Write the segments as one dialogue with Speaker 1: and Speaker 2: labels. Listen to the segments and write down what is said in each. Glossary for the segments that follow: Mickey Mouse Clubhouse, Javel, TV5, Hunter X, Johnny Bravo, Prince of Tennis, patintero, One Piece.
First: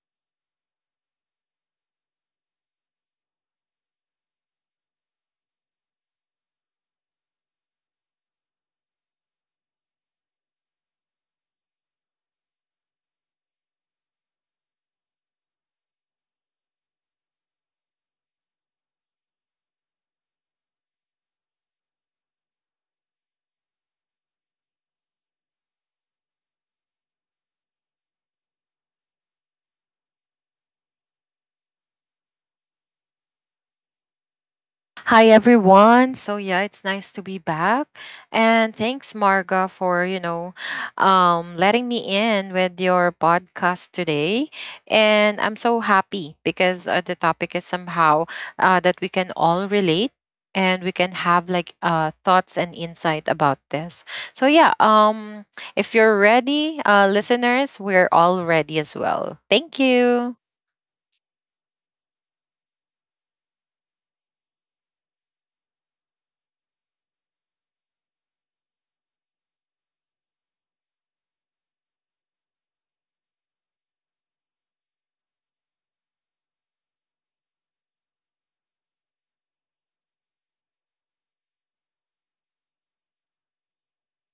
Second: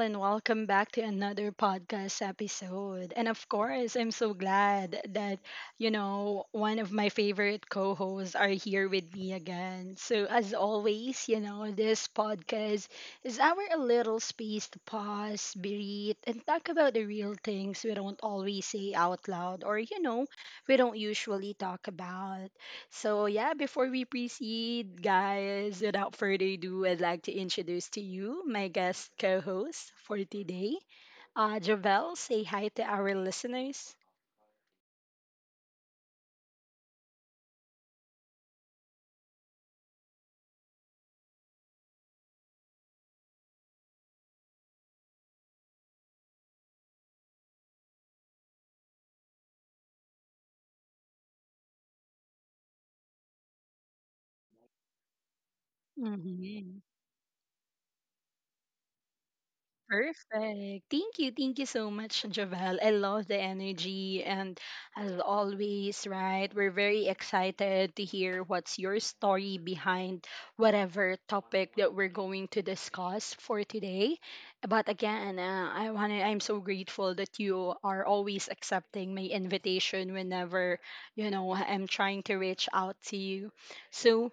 Speaker 1: and welcome back to another podcast episode. And of course, I'm so glad that one of my favorite co hosts are here with me again. So, as always this podcast is our little space to pause, breathe, and talk about the real things we don't always say out loud or we don't usually talk about. So, yeah, before we proceed, guys, without further ado, I'd like to introduce to you my guest co host for today. Javel, say hi to our listeners.
Speaker 2: Hi everyone. So yeah, it's nice to be back. And thanks Marga for letting me in with your podcast today. And I'm so happy because the topic is somehow that we can all relate and we can have like thoughts and insight about this. So yeah, if you're ready,
Speaker 1: Mhm.
Speaker 2: listeners, we're all ready as well. Thank you.
Speaker 1: Perfect. Thank you. Thank you so much, Javel. I love the energy. And as always, right, we're very excited to hear what's your story behind whatever topic that we're going to discuss for today. But again, I want to I'm so grateful that you are always accepting my invitation whenever I'm trying to reach out to you. So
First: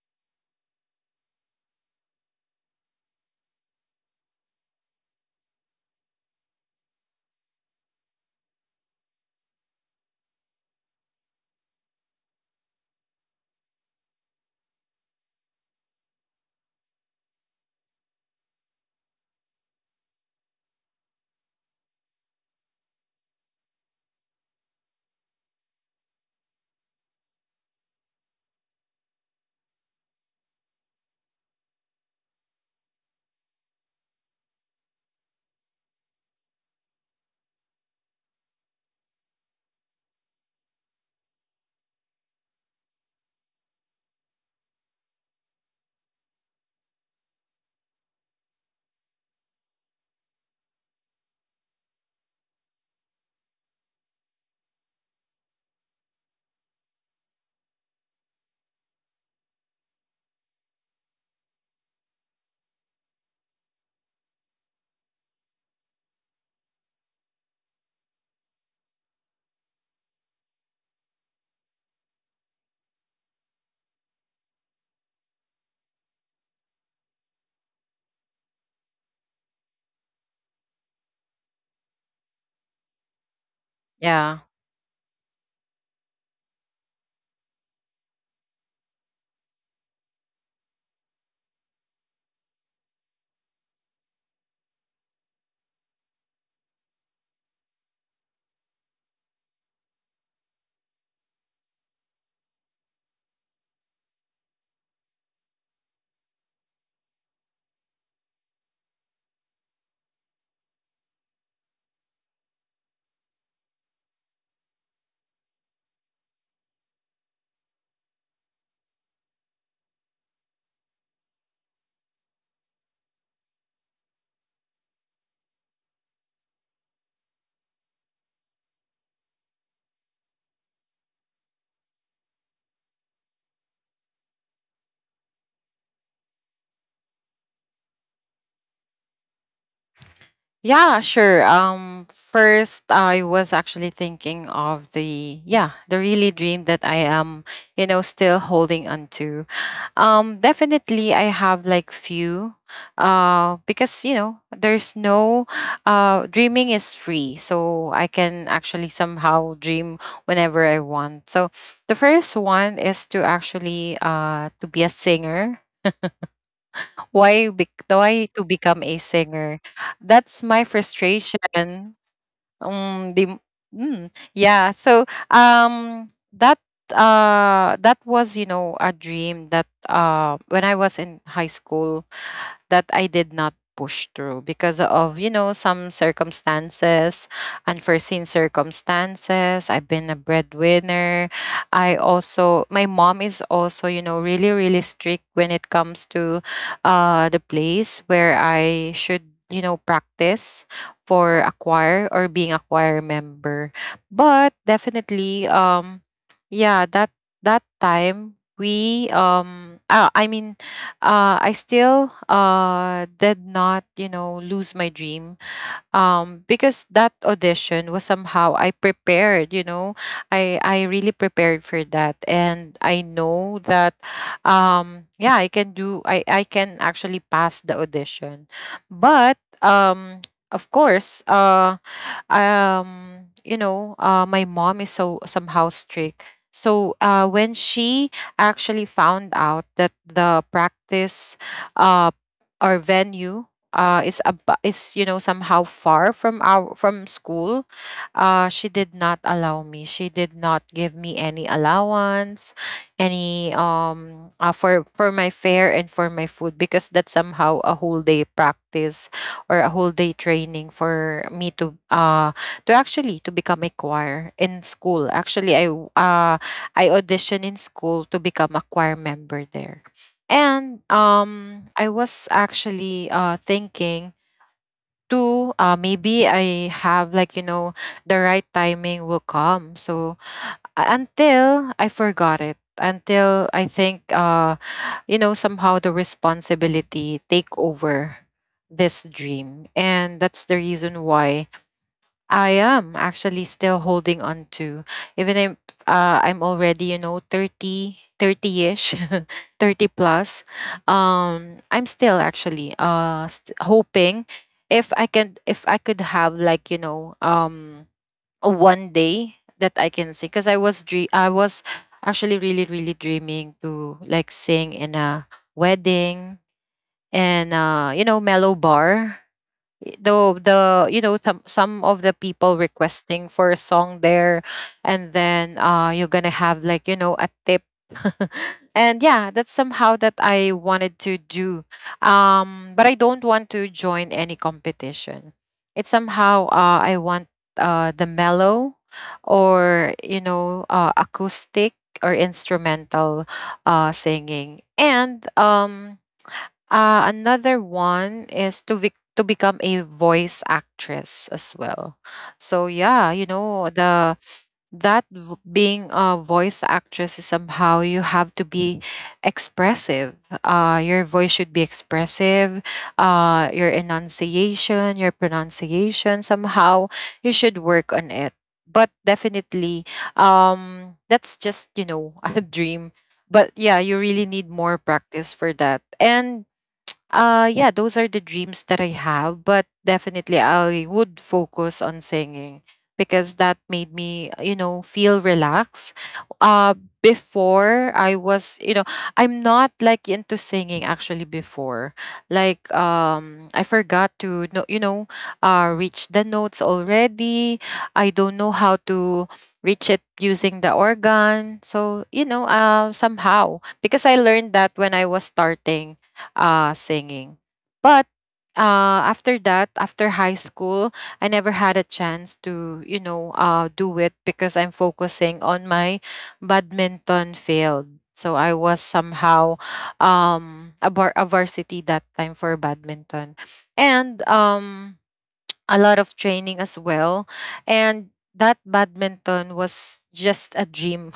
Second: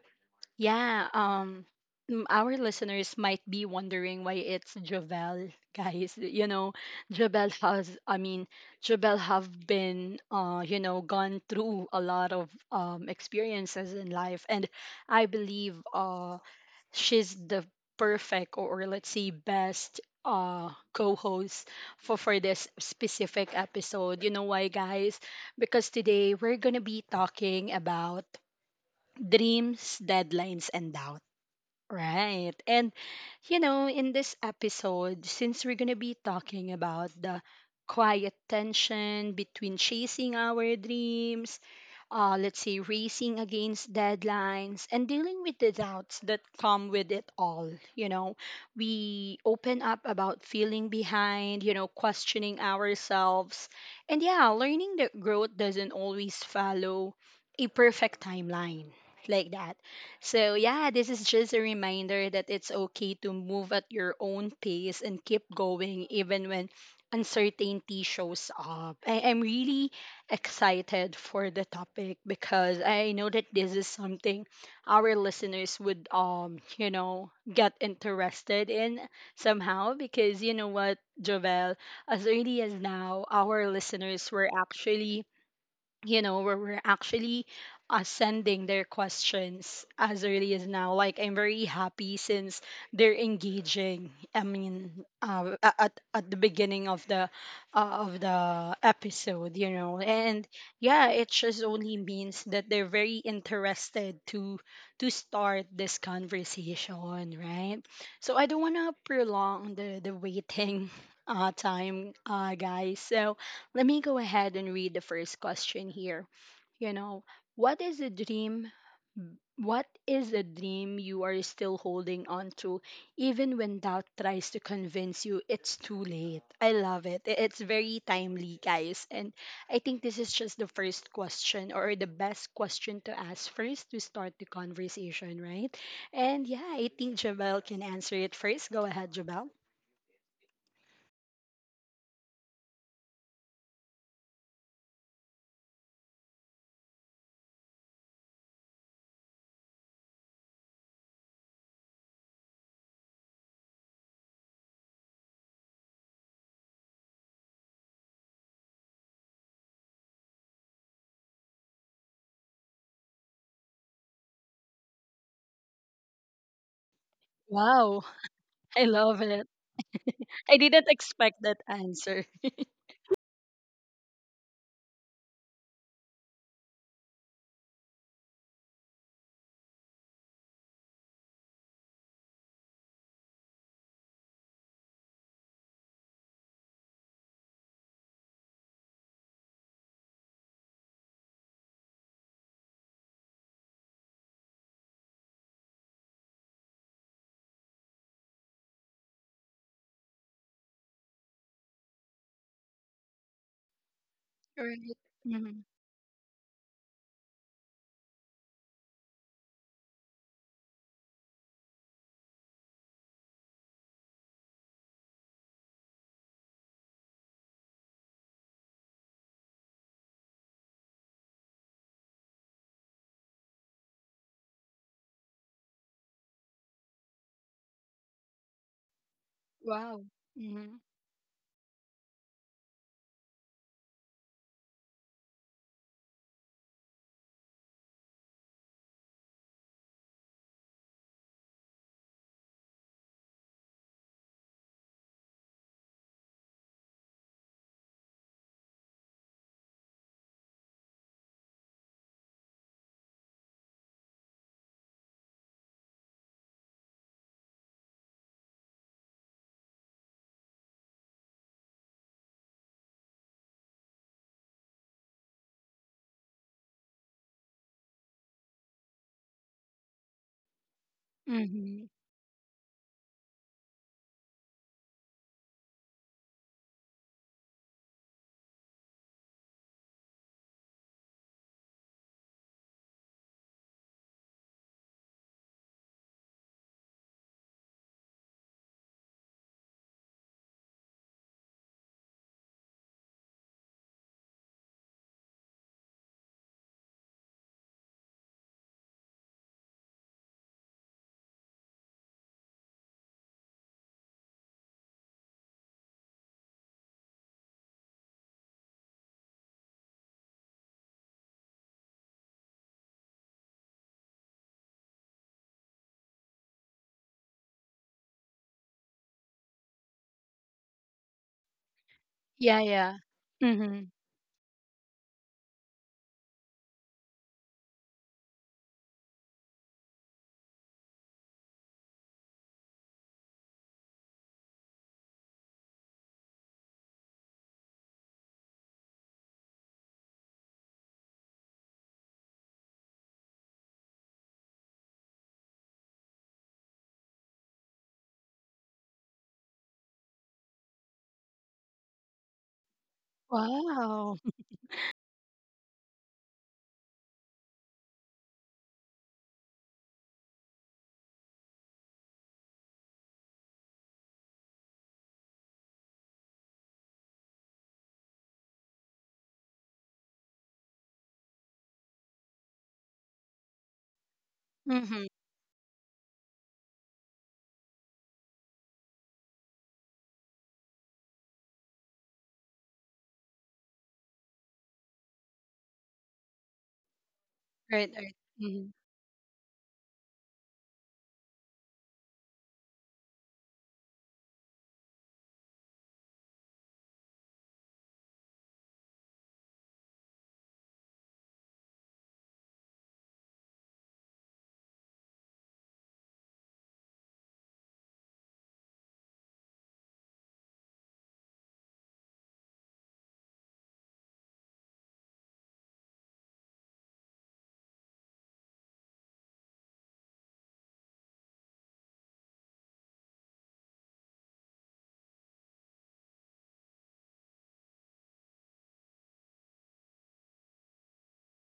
Speaker 1: yeah, our listeners might be wondering why it's Jovel, guys. You know, Jovel has I mean, Jovel have been gone through a lot of experiences in life, and I believe she's the perfect, or let's say best, co-host for this specific episode. You know why, guys? Because today we're going to be talking about dreams, deadlines, and doubt. Right. And in this episode, since we're going to be talking about the quiet tension between chasing our dreams, let's say, racing against deadlines and dealing with the doubts that come with it all. We open up about feeling behind questioning ourselves. And yeah, learning that growth doesn't always follow a perfect timeline like that. So, yeah, this is just a reminder that it's okay to move at your own pace and keep going even when uncertainty shows up. I'm really excited for the topic because I know that this is something our listeners would get interested in somehow, because you know what, Jovel, as early as now, our listeners were
Speaker 2: Yeah.
Speaker 1: actually where we're actually sending their questions as early as now. Like, I'm very happy since they're engaging. I mean, at the beginning of the episode and yeah, it just only means that they're very interested to start this conversation, right? So I don't wanna prolong the waiting time, guys. So let me go ahead and read the first question here. You know, what is a dream? What is a dream you are still holding on to, even when doubt tries to convince you it's too late? I love it. It's very timely, guys. And I think this is just the first question or the best question to ask first to start the conversation, right? And yeah, I think Jabel can answer it first. Go ahead, Jabel.
Speaker 2: Yeah, sure. First, I was actually thinking of the really dream that I am still holding on to. Definitely, I have like few, because there's no, dreaming is free, so I can actually somehow dream whenever I want. So the first one is to actually to be a singer, why bec
Speaker 1: Wow.
Speaker 2: why to become
Speaker 1: I
Speaker 2: a
Speaker 1: love it.
Speaker 2: singer? That's
Speaker 1: I
Speaker 2: my
Speaker 1: didn't expect that
Speaker 2: frustration.
Speaker 1: answer.
Speaker 2: Um, the, mm, yeah. So um, that that was a dream that when I was in high school, that I did not push through because of some circumstances, unforeseen circumstances. I've been a breadwinner. I also, my mom is also, really, really strict when it comes to the place where I should practice for a choir or being a choir member. But
Speaker 1: Right. Hmm.
Speaker 2: definitely, yeah, that time we I mean I still did not lose my dream, because that audition was somehow I prepared. I really prepared for that, and I know that, yeah, I can do. I can actually pass the audition, but
Speaker 1: Wow.
Speaker 2: of
Speaker 1: Hmm.
Speaker 2: course, um my mom is so somehow strict, so when she actually found out that the practice uh or venue is somehow far from school. She did not allow me, she did not give me any allowance, any for my fare and for my food because that's somehow a whole day practice or a whole day training for me to become a choir in school. Actually, I auditioned in school to become a choir member there. And
Speaker 1: Hmm.
Speaker 2: I was actually thinking to maybe I have like the right timing will come. So until I forgot it. Until I think somehow the responsibility take over this dream, and that's the reason why I am actually still holding on to. Even if I'm already thirty, 30 ish 30 plus, I'm still actually hoping if I could have like one day that I can sing because I was actually really, really dreaming to like sing in a wedding and mellow bar. Y- though the you know some of the
Speaker 1: Yeah,
Speaker 2: people
Speaker 1: yeah.
Speaker 2: requesting for a
Speaker 1: Hmm.
Speaker 2: song there, and then you're gonna have like a tip, and yeah that's somehow that I wanted to do, but I don't want to join any competition. It's somehow I want the mellow, or acoustic or instrumental singing. And another one is to become a voice actress as well. So yeah, you know
Speaker 1: Wow.
Speaker 2: the that v- being a voice actress is somehow you have to be expressive. Your voice should be expressive. Your enunciation, your pronunciation, somehow you should work on it. But definitely that's just a dream, but yeah you really need more
Speaker 1: Hmm.
Speaker 2: practice for that. And yeah, those are the dreams that I have, but definitely I would focus on singing because that made me feel relaxed. Uh,
Speaker 1: Right, right.
Speaker 2: before I
Speaker 1: Hmm.
Speaker 2: was, I'm not like into singing actually before. Like, I forgot to, no, reach the notes already. I don't know how to reach it using the organ. So, somehow, because I learned that when I was starting singing. But after that, after high school, I never had a chance to do it because I'm focusing on my badminton field. So I was somehow a varsity that time for badminton. And a lot of training as well. And that badminton was just a dream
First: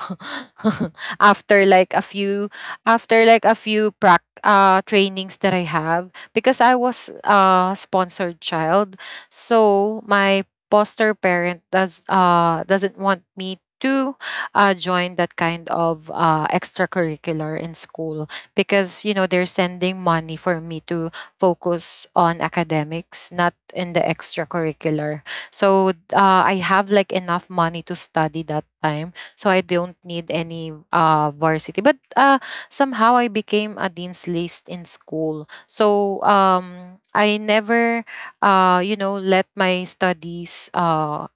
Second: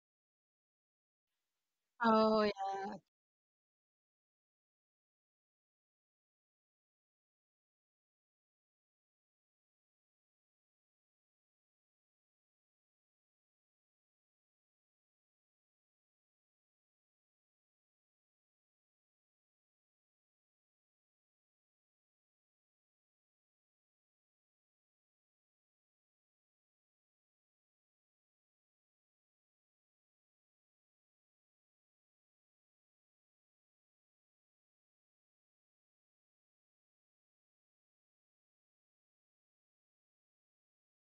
Speaker 2: after like a
Speaker 1: Oh,
Speaker 2: few
Speaker 1: yeah.
Speaker 2: after like a few prac trainings that I have because I was a sponsored child. So my foster parent doesn't want me to join that kind of extracurricular in school because they're sending money for me to focus on academics, not in the extracurricular. So I have like enough money to study that time, so I don't need any varsity. But somehow I became a dean's list in school, so I never let my studies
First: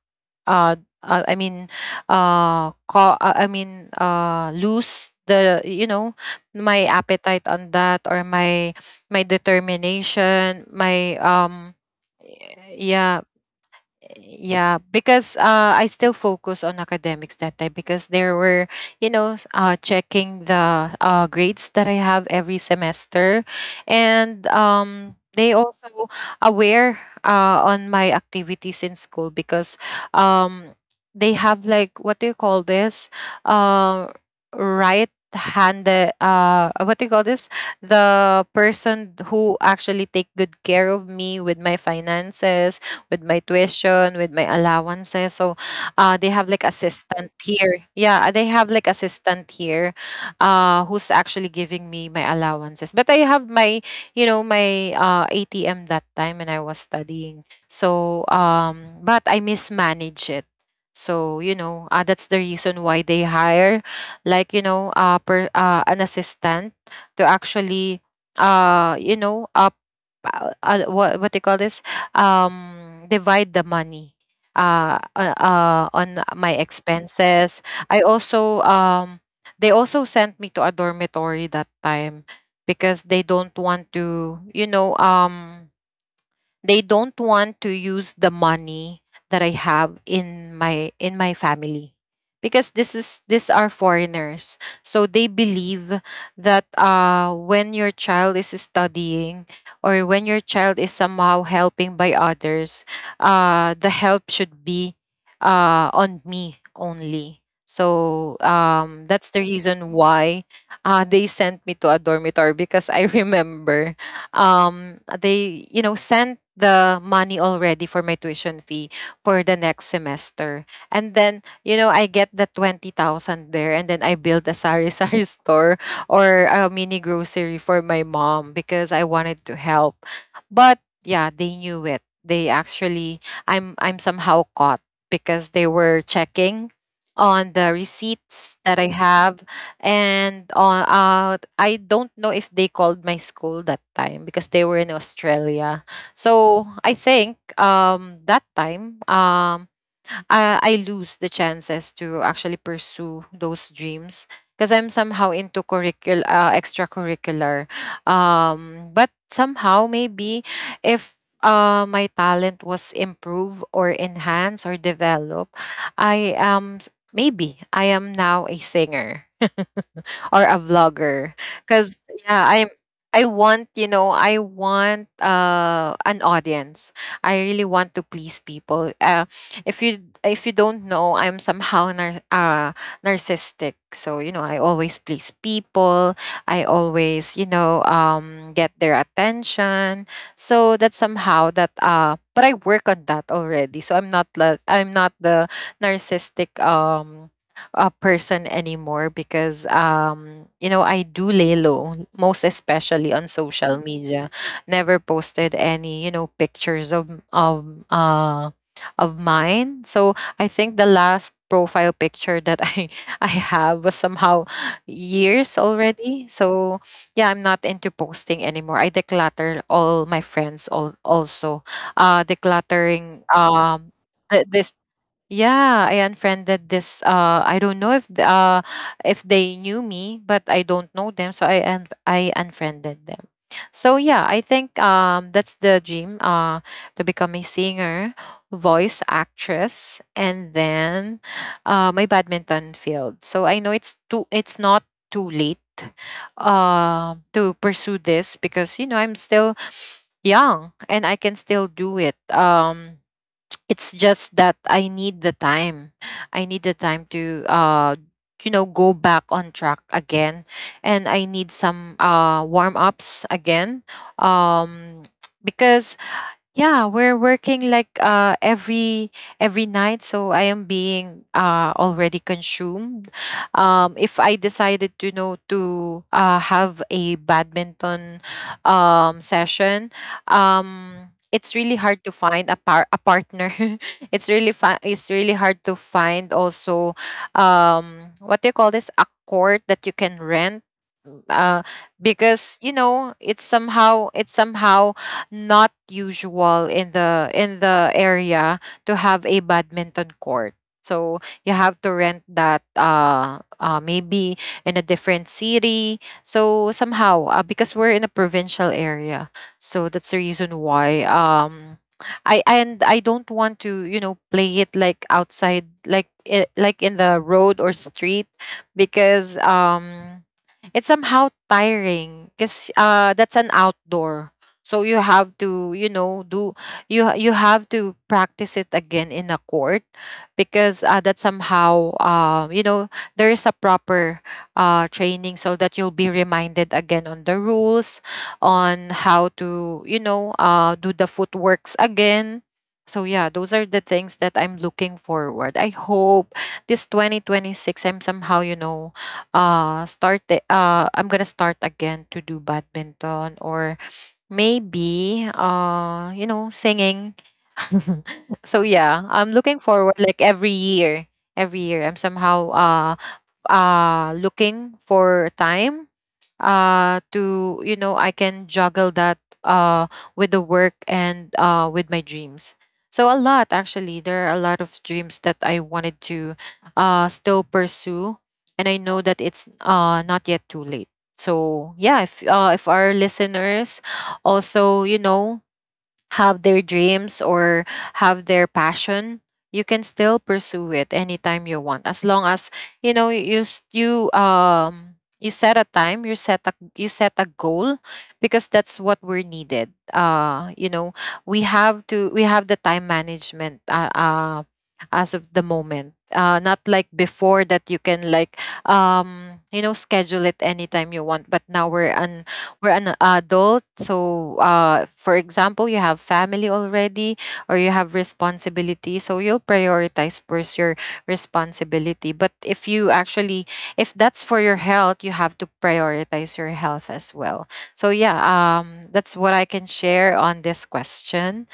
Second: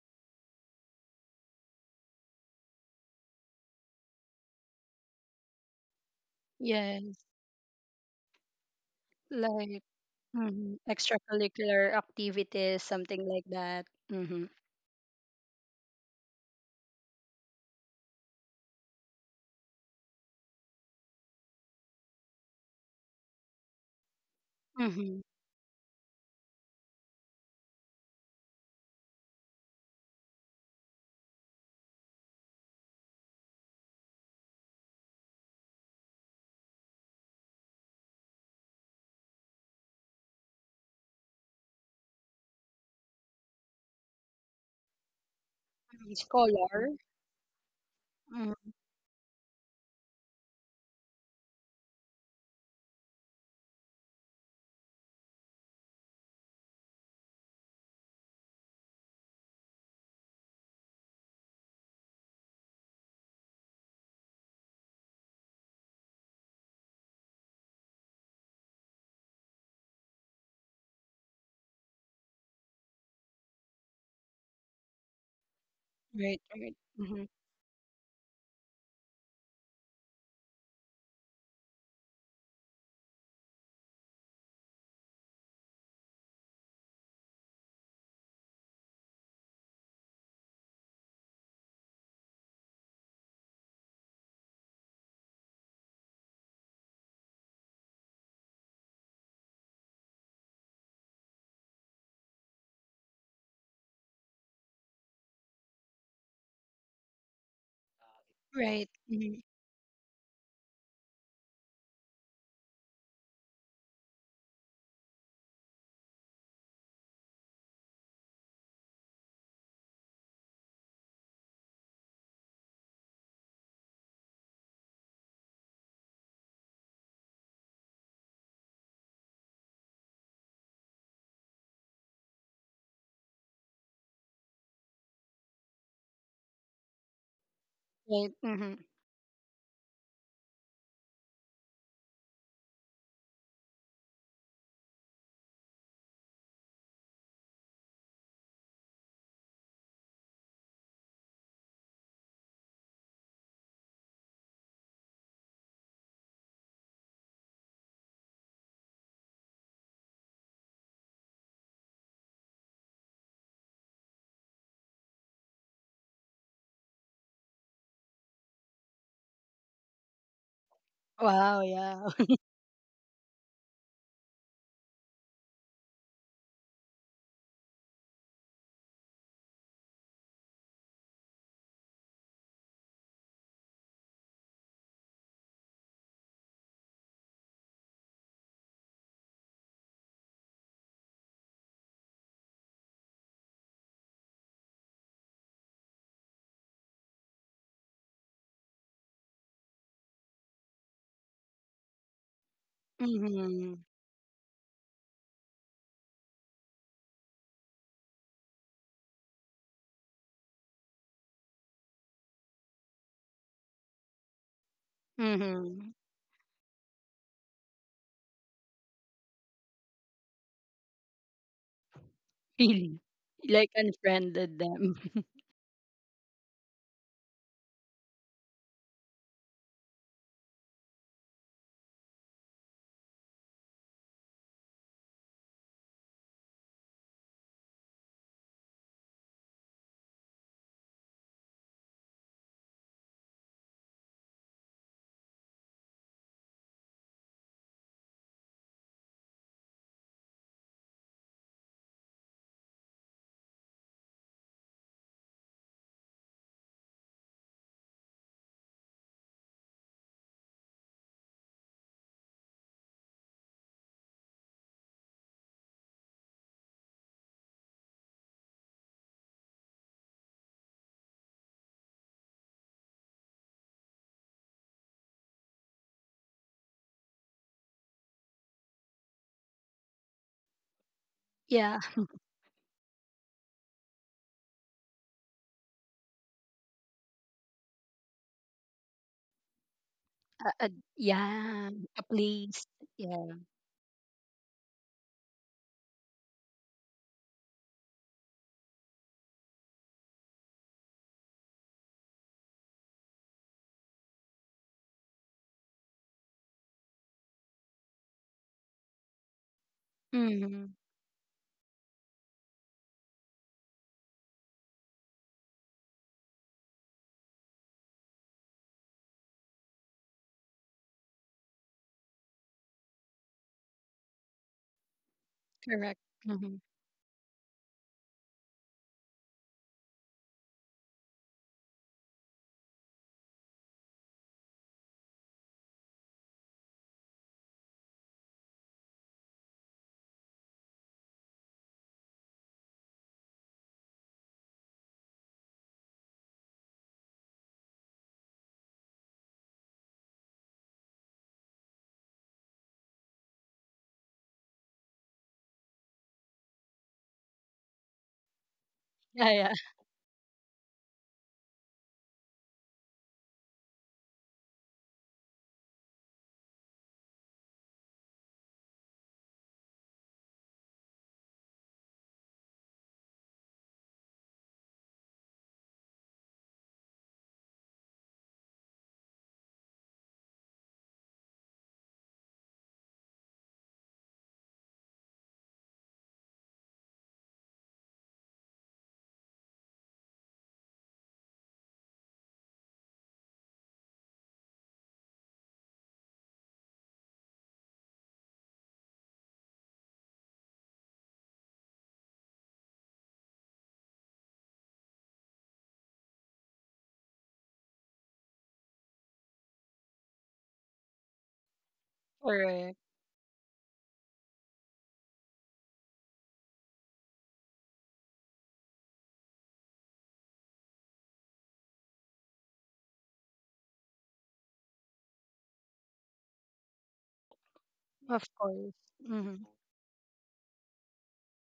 Speaker 2: uh, uh i mean lose the you know my
Speaker 1: Yes.
Speaker 2: appetite on that, or my
Speaker 1: Like
Speaker 2: determination, my
Speaker 1: extracurricular activities,
Speaker 2: yeah,
Speaker 1: something like that. Mm-hmm.
Speaker 2: yeah, because I still focus on academics that time because there were checking the grades that I have every semester. And
Speaker 1: Mm-hmm.
Speaker 2: they also aware on my activities in school, because um, they have like, what do you call this, uh, right handed, what do you call this, the person who actually take good care of me with my finances, with my tuition, with my allowances. So
Speaker 1: Mm-hmm.
Speaker 2: they have like
Speaker 1: Scholar.
Speaker 2: assistant here. Yeah, they
Speaker 1: Hmm.
Speaker 2: have like assistant here, who's actually giving me my allowances. But I have my ATM that time when I was studying. So, but I mismanage it. So, that's the reason why they hire like an assistant to actually, uh, you know, uh, what they call this? Divide the money on
Speaker 1: Right,
Speaker 2: my
Speaker 1: right. Hmm.
Speaker 2: expenses. I also, they also sent me to a dormitory that time because they don't want to, you know, they don't want to use the money that I have in my family because this is these are foreigners. So they believe that when your child is studying or when your child is somehow helping by others, the help should be on me only. So
Speaker 1: Right. Hmm.
Speaker 2: that's the reason why they sent me to a dormitory because I remember, they sent the money already for my tuition fee for the next semester. And then I get the 20,000 there, and then I build a sari-sari store or a mini grocery for my mom because I wanted to help. But yeah, they knew it. They actually I'm somehow caught because they were checking on the
Speaker 1: Right.
Speaker 2: receipts
Speaker 1: Hmm.
Speaker 2: that I have. And I don't know if they called my school that time because they were in Australia. So I think, that time, I lose the chances to actually pursue those dreams because I'm somehow into extracurricular. But somehow, maybe if my talent was improved or enhanced or developed, I am maybe I am now a singer or a vlogger
Speaker 1: Wow, yeah.
Speaker 2: because yeah, I want an audience. I really want to please people. If you, if you don't know, I'm somehow narcissistic, so I always please people. I always get their attention. So that's somehow that but I work on that already, so I'm not the narcissistic person anymore because I do lay low, most especially on
Speaker 1: Mm-hmm.
Speaker 2: social media. Never posted any pictures of uh of mine. So I think the last profile picture that I I have was somehow years
Speaker 1: Mm-hmm.
Speaker 2: already. So yeah, I'm not into posting anymore. I declutter all my friends, all also
Speaker 1: Really?
Speaker 2: decluttering,
Speaker 1: Like, unfriended
Speaker 2: this.
Speaker 1: them.
Speaker 2: Yeah, I unfriended this. I don't know if if they knew me, but I don't know them, so I unfriended them. So yeah, I think that's the dream. To become a singer, voice actress, and then my badminton field. So I know it's too it's not too late to pursue this because I'm still young and I can still do it. It's just that I need the time. I need the time to go back on track again. And I need some warm ups again. Um because yeah, we're working like every night, so I am being already consumed. If I decided to know to have a badminton session, it's
Speaker 1: Yeah.
Speaker 2: really hard to find a par a partner. It's really it's really hard to find also what do you call this, a court that you can
Speaker 1: A,
Speaker 2: rent.
Speaker 1: a,
Speaker 2: Uh,
Speaker 1: yeah. A
Speaker 2: because
Speaker 1: place.
Speaker 2: you know
Speaker 1: Yeah.
Speaker 2: it's somehow not usual in the area to have a badminton court. So you have to rent that maybe in a different city. So somehow because we're in a provincial area. So that's the
Speaker 1: Mm-hmm.
Speaker 2: reason why I don't want to, you know, play it like outside like like in the road or street because it's somehow tiring because that's an outdoor, so you have to
Speaker 1: Correct.
Speaker 2: you know
Speaker 1: Mm-hmm.
Speaker 2: do, you have to practice it again in a court because that somehow you know, there is a proper training so that you'll be reminded again on the rules on how to you know do the footworks again. So yeah, those are the things that I'm looking forward. I hope this 2026 I'm somehow you know I'm gonna start again to do badminton or maybe you know singing. So yeah,
Speaker 1: Yeah,
Speaker 2: I'm
Speaker 1: yeah.
Speaker 2: looking forward like every year, every year I'm somehow looking for time to you know I can juggle that uh with the work and with my dreams. So a lot, actually there are a lot of dreams that I wanted to still pursue, and I know that it's not yet too late. So yeah, if our listeners also you know have their dreams or have their passion, you can still pursue it anytime you want, as long as you know you you set a time, you set a, you set a goal, because that's what we're needed. You know, we have the time management. As of the moment, not like before that you can like you know schedule it anytime you want, but now we're
Speaker 1: Correct.
Speaker 2: an adult, so for example you have family already or you have responsibility, so you'll prioritize first your responsibility. But if you actually, if that's for your health, you have to prioritize your health as well. So yeah,
Speaker 1: Of course.
Speaker 2: that's what I
Speaker 1: Mm-hmm.
Speaker 2: can share on this question.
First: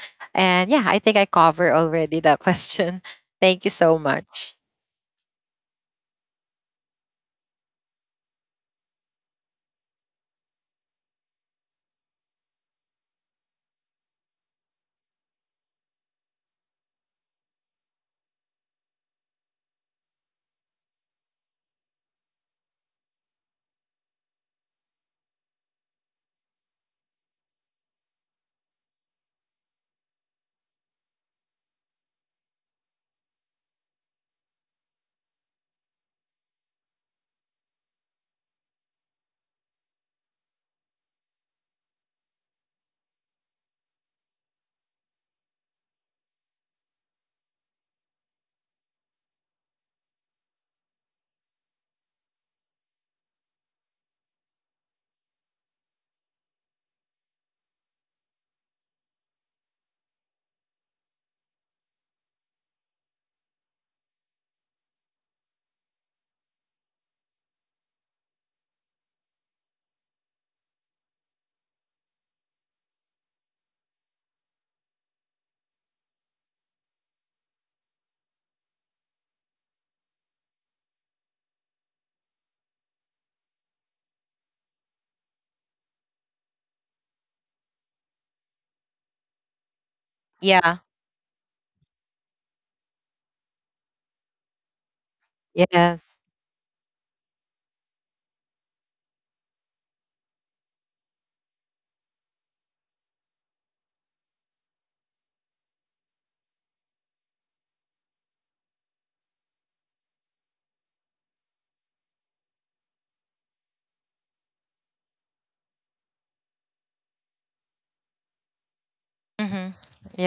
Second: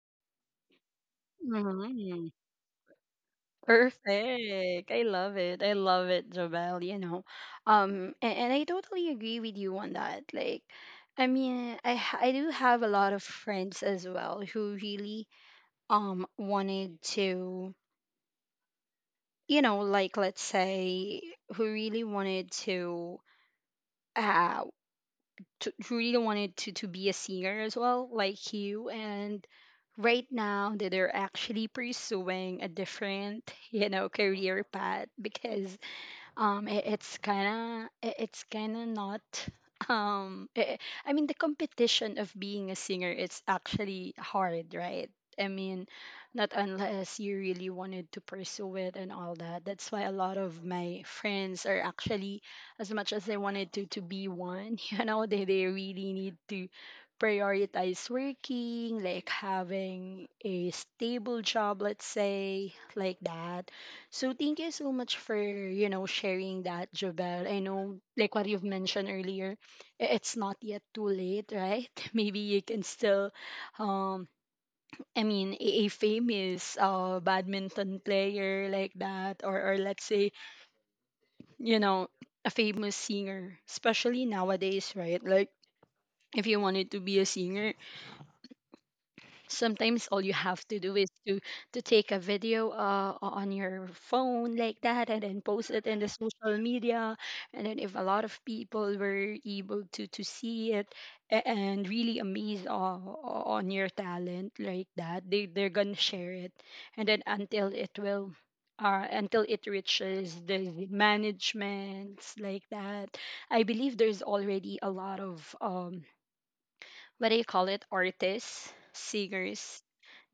Speaker 2: And yeah, I think I cover
Speaker 1: Mm-hmm.
Speaker 2: already that question. Thank you so much.
Speaker 1: Perfect. I love it. I love it, Jobel. And I totally agree with you on that. Like, I mean, I do have a lot of friends as well who really wanted to, you know, like let's say who really wanted to uh who really wanted to be a singer as well, like you, and right now that they're actually pursuing a different, career path, because it's kind of, not um i I mean the competition of being a singer, it's actually hard, right? I mean, not unless you really wanted to pursue it and all that, that's why a lot of my friends are actually, as much as they wanted to be one, they really need to prioritize working, like having a stable job, let's say, like that. So thank you so much for sharing that, Jobel. I know, like what you've mentioned earlier, it's not yet too late, right? Maybe you can still, um, I mean, a famous, badminton player like that, or let's say, you know, a famous singer, especially nowadays, right? Like, if you wanted to be a singer, sometimes all you have to
Speaker 2: Yeah.
Speaker 1: do is to take a video, on your phone like that, and then post it in the
Speaker 2: Yes.
Speaker 1: social media. And then if a lot of people were able to see it and really amazed, on your talent like that, they're gonna share it, and then until it reaches the managements, like that. I believe there's already a lot of, what do you call it, artists,
Speaker 2: Mm-hmm.
Speaker 1: singers,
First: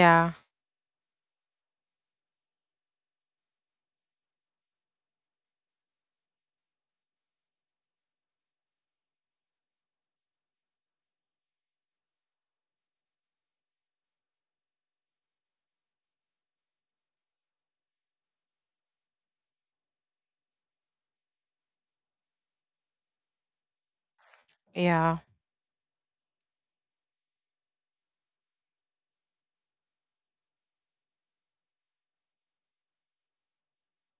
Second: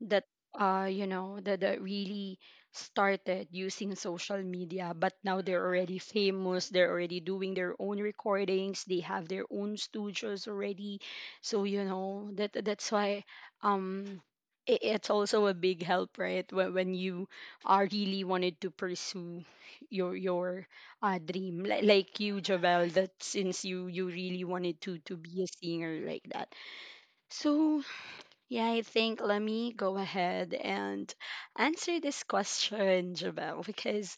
Speaker 1: that that really started using social media, but now they're already famous, they're already doing their own recordings, they have their own studios already. So, you know, that, that's why, um it's also a big help, right? When you are really wanted to pursue your dream, like you, Javel, that since you really wanted to
Speaker 2: yeah.
Speaker 1: be a singer, like that. So yeah, I think let me go ahead and answer this question, Jabel, because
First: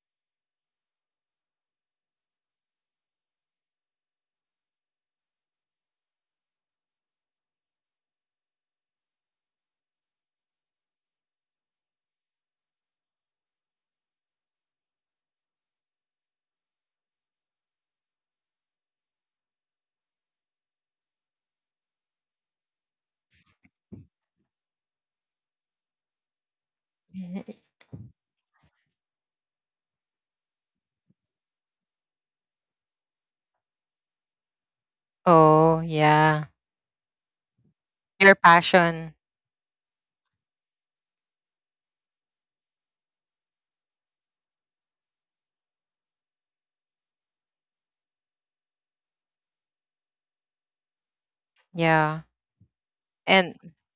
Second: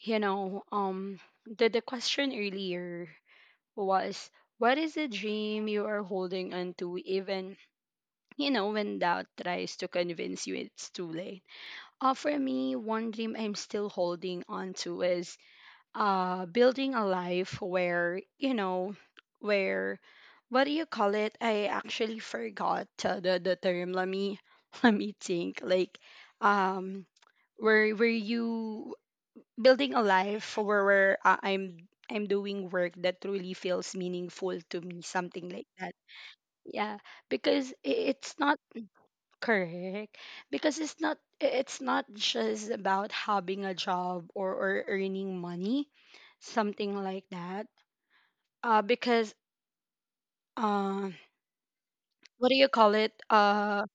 Speaker 1: you know, um, the question earlier was, what is the dream you are holding on to, even when doubt tries to convince you it's too late. For me, one dream I'm still holding on to is, building a life where, where what do you call it, I actually forgot the term. Let me let me think, like, um
Speaker 2: Mhm.
Speaker 1: where you building a life, where I'm doing work that truly feels meaningful to me, something like
Speaker 2: Oh
Speaker 1: that.
Speaker 2: yeah.
Speaker 1: Yeah, because
Speaker 2: Your
Speaker 1: it's not.
Speaker 2: passion.
Speaker 1: Correct. Because it's not, just about having a job, or earning money, something like that. Because, uh
Speaker 2: Yeah.
Speaker 1: what do you call it?
Speaker 2: And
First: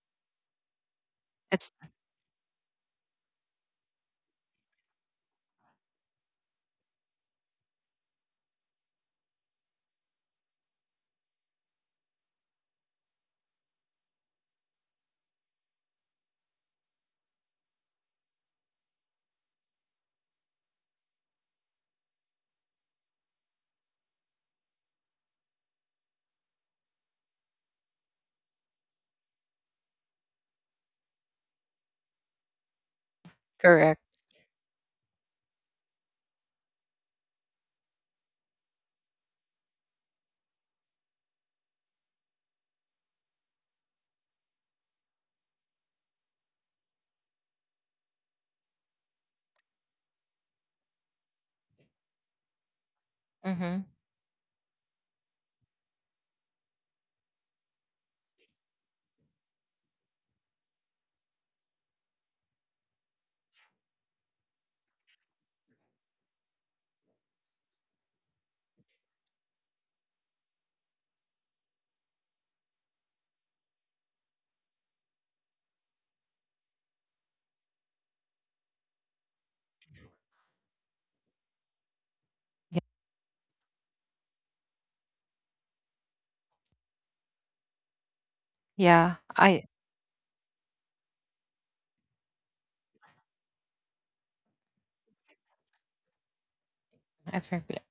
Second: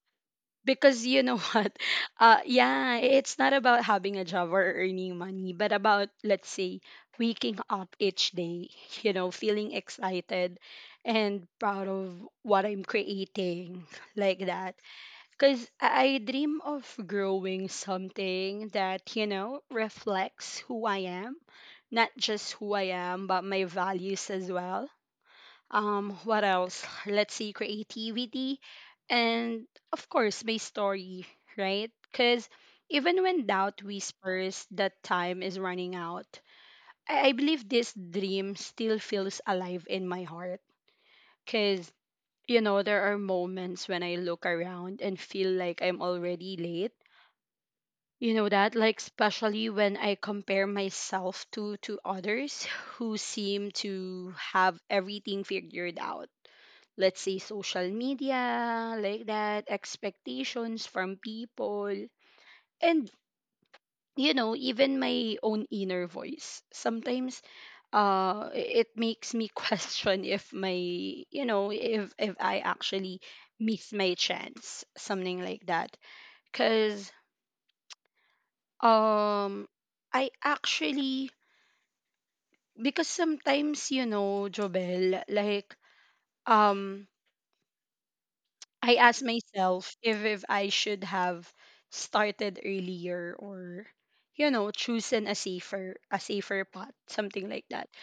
Speaker 1: because, you know,
Speaker 2: it's
Speaker 1: what? Yeah, it's not about having a job or earning money, but about, let's say, waking up each day, feeling excited and proud of what I'm creating, like that. Because I dream of growing something that reflects who I am, not just who I am, but my values as well. What else? Let's see, creativity and, of course, my story, right? Because even when doubt
Speaker 2: correct.
Speaker 1: whispers that time is running out, I believe this dream still feels alive in my heart. Because there are moments when I look around and feel like I'm already late, that, like, especially when I compare myself to others who seem
Speaker 2: Mm-hmm.
Speaker 1: to have everything figured out. Let's say, social media like that, expectations from people, and even my own inner voice sometimes, it makes me question if my you know if I actually miss my chance, something like that, cuz um I actually,
Speaker 2: Yeah.
Speaker 1: because sometimes, Jobel, like, um I ask
Speaker 2: Yeah.
Speaker 1: myself if I should have started earlier, or chosen a safer path, something
Speaker 2: I
Speaker 1: like that.
Speaker 2: forget.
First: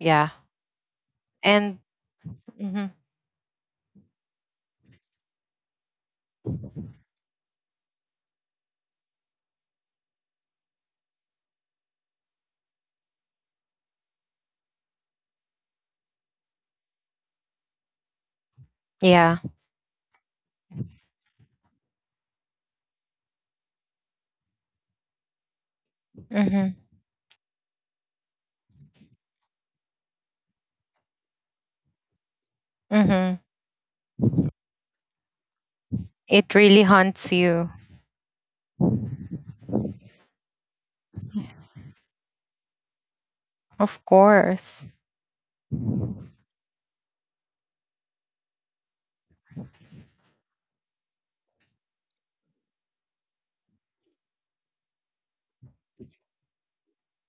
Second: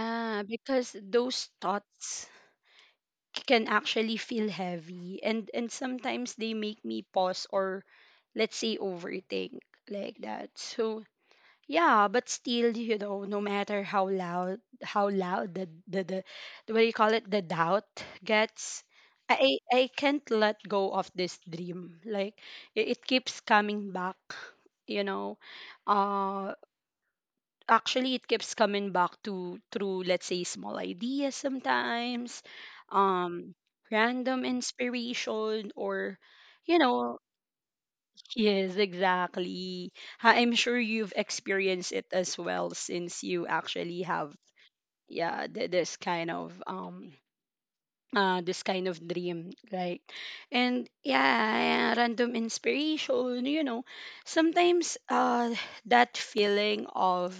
Speaker 2: Yeah.
Speaker 1: because those
Speaker 2: And
Speaker 1: thoughts
Speaker 2: hmm.
Speaker 1: can actually feel heavy, and sometimes they make me pause, or let's say overthink, like that. So, yeah, but still no matter how loud, the what do you call it, the doubt gets,
Speaker 2: Yeah.
Speaker 1: I can't let go of this dream. Like, it keeps coming back, you know. Uh,
Speaker 2: Mm-hmm.
Speaker 1: Actually, it keeps coming back to through, let's say, small ideas sometimes,
Speaker 2: Mm-hmm.
Speaker 1: um, random inspiration, or,
Speaker 2: It
Speaker 1: you
Speaker 2: really
Speaker 1: know,
Speaker 2: haunts you.
Speaker 1: Yes, exactly. I'm sure you've experienced it as well, since you actually
Speaker 2: Of
Speaker 1: have,
Speaker 2: course.
Speaker 1: yeah, this kind of dream, right? And yeah, random inspiration, you know, sometimes, that feeling of,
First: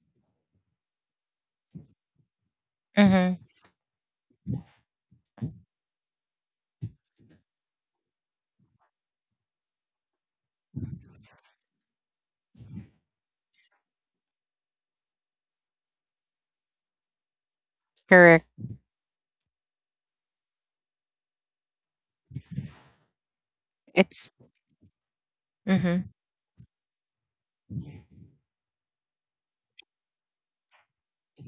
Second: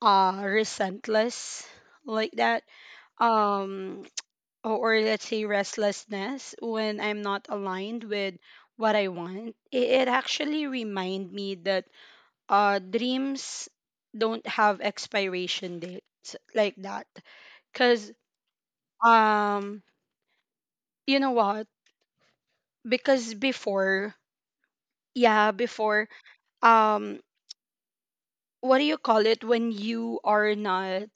Speaker 1: resentless, like that,
Speaker 2: Mm-hmm.
Speaker 1: um or let's say restlessness, when I'm not aligned with what I want, it actually remind me that dreams don't have expiration dates, like that. Because,
Speaker 2: Correct.
Speaker 1: um you know what, because
Speaker 2: It's
Speaker 1: before, yeah,
Speaker 2: mm-hmm.
Speaker 1: before, um what do you call it, when you are not,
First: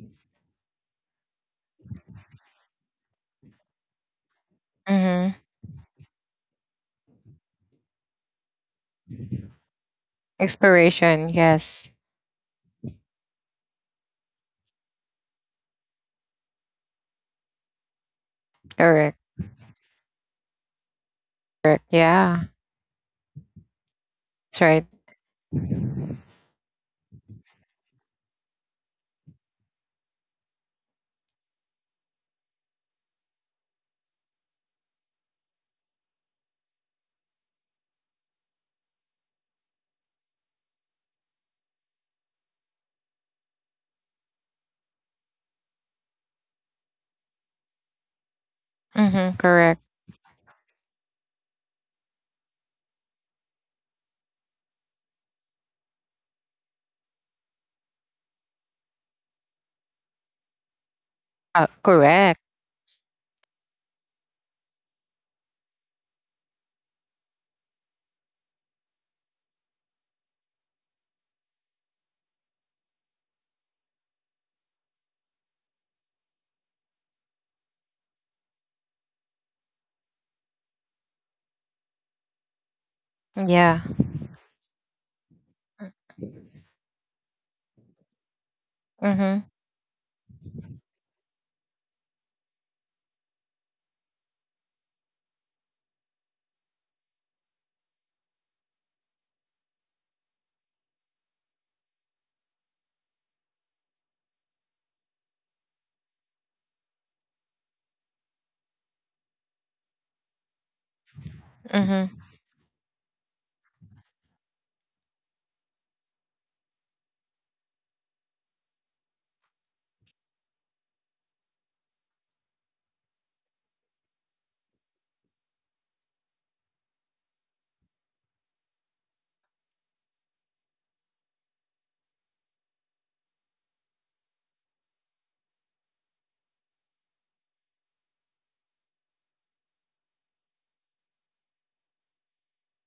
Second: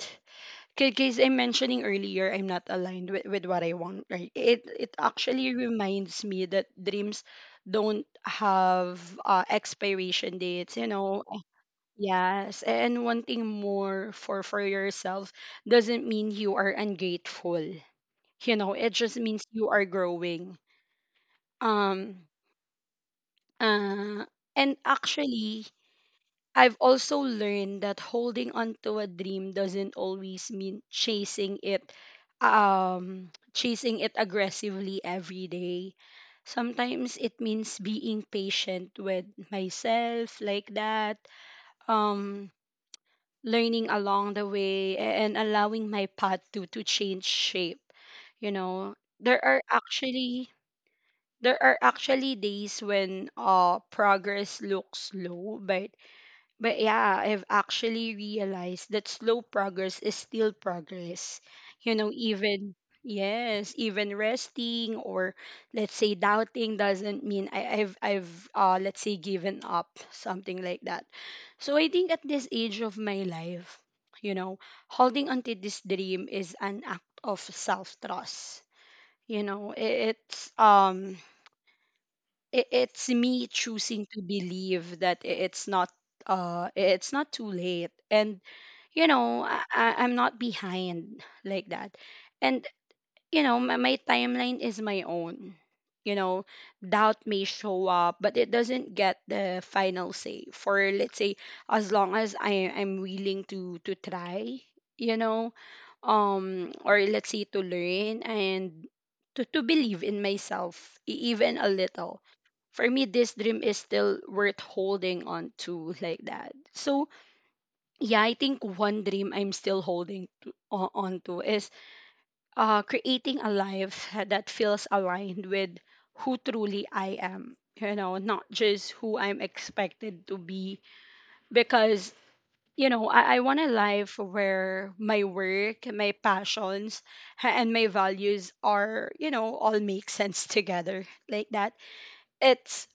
Speaker 1: because I'm mentioning earlier, I'm not aligned with what I want, right, it
Speaker 2: Mm-hmm.
Speaker 1: actually reminds me that dreams don't have expiration dates.
Speaker 2: Expiration. Yes.
Speaker 1: Yes, and wanting more for yourself doesn't mean you are ungrateful. It just
Speaker 2: Correct.
Speaker 1: means you are growing.
Speaker 2: Correct.
Speaker 1: Um
Speaker 2: Yeah.
Speaker 1: uh and
Speaker 2: That's right.
Speaker 1: actually I've also learned that holding on to a dream doesn't always mean chasing it, chasing it aggressively every day. Sometimes it means being patient with myself, like that. Um Learning along the way, and allowing my path to change shape, you know. there
Speaker 2: Mm-hmm.
Speaker 1: are
Speaker 2: Correct.
Speaker 1: actually there are actually days when progress looks slow, but yeah, I've actually realized that slow progress is still progress. You know,
Speaker 2: Correct.
Speaker 1: even, yes, even resting or, let's say, doubting doesn't mean I've let's say given up, something like that. So I think at this age of my life, you know, holding onto this dream is an act of self trust. You know, it's, it's me
Speaker 2: Yeah.
Speaker 1: choosing to believe that uh it's not too late, and you know,
Speaker 2: Mm-hmm.
Speaker 1: I'm not behind, like that. And you know, my timeline is my own. You know, doubt may show up, but it doesn't get the final say. For, let's say, as long as I'm willing to try, you know, or let's say to learn and to believe in myself even a little.
Speaker 2: Mm-hmm.
Speaker 1: For me, this dream is still worth holding on to, like that. So yeah, I think one dream I'm still holding to, on to is, creating a life that feels aligned with who truly I am, you know, not just who I'm expected to be. Because, you know, I want a life where my work, my passions, and my values are, you know, all make sense together, like that. It's,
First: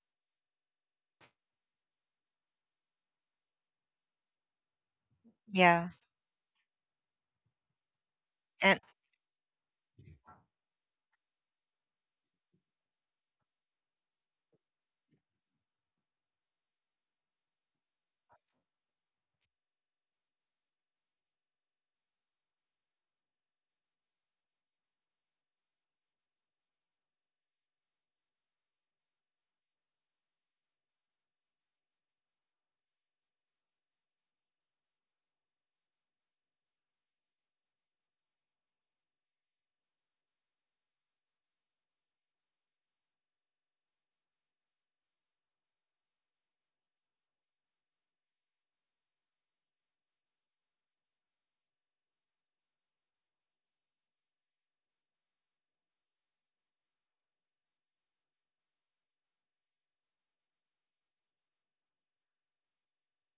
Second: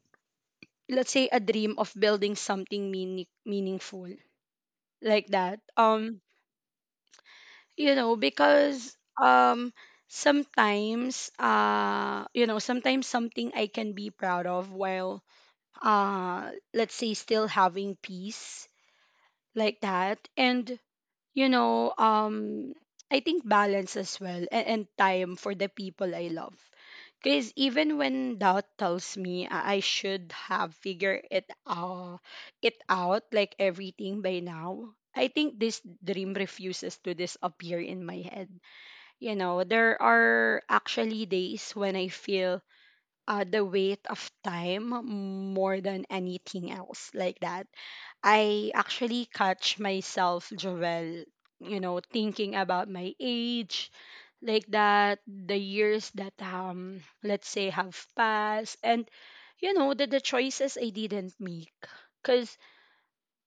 Speaker 1: let's say, a dream of building something meaningful, like that.
Speaker 2: Yeah.
Speaker 1: You know,
Speaker 2: And
Speaker 1: because um sometimes, sometimes something I can be proud of while, uh let's say, still having peace, like that. And you know, I think balance as well, and time for the people I love, because even when doubt tells me I should have figured it out, like everything by now. I think this dream refuses to disappear in my head. You know, there are actually days when I feel, the weight of time more than anything else, like that. I actually catch myself, Joel, you know, thinking about my age, like that, the years that, let's say, have passed, and, you know, the choices I didn't make.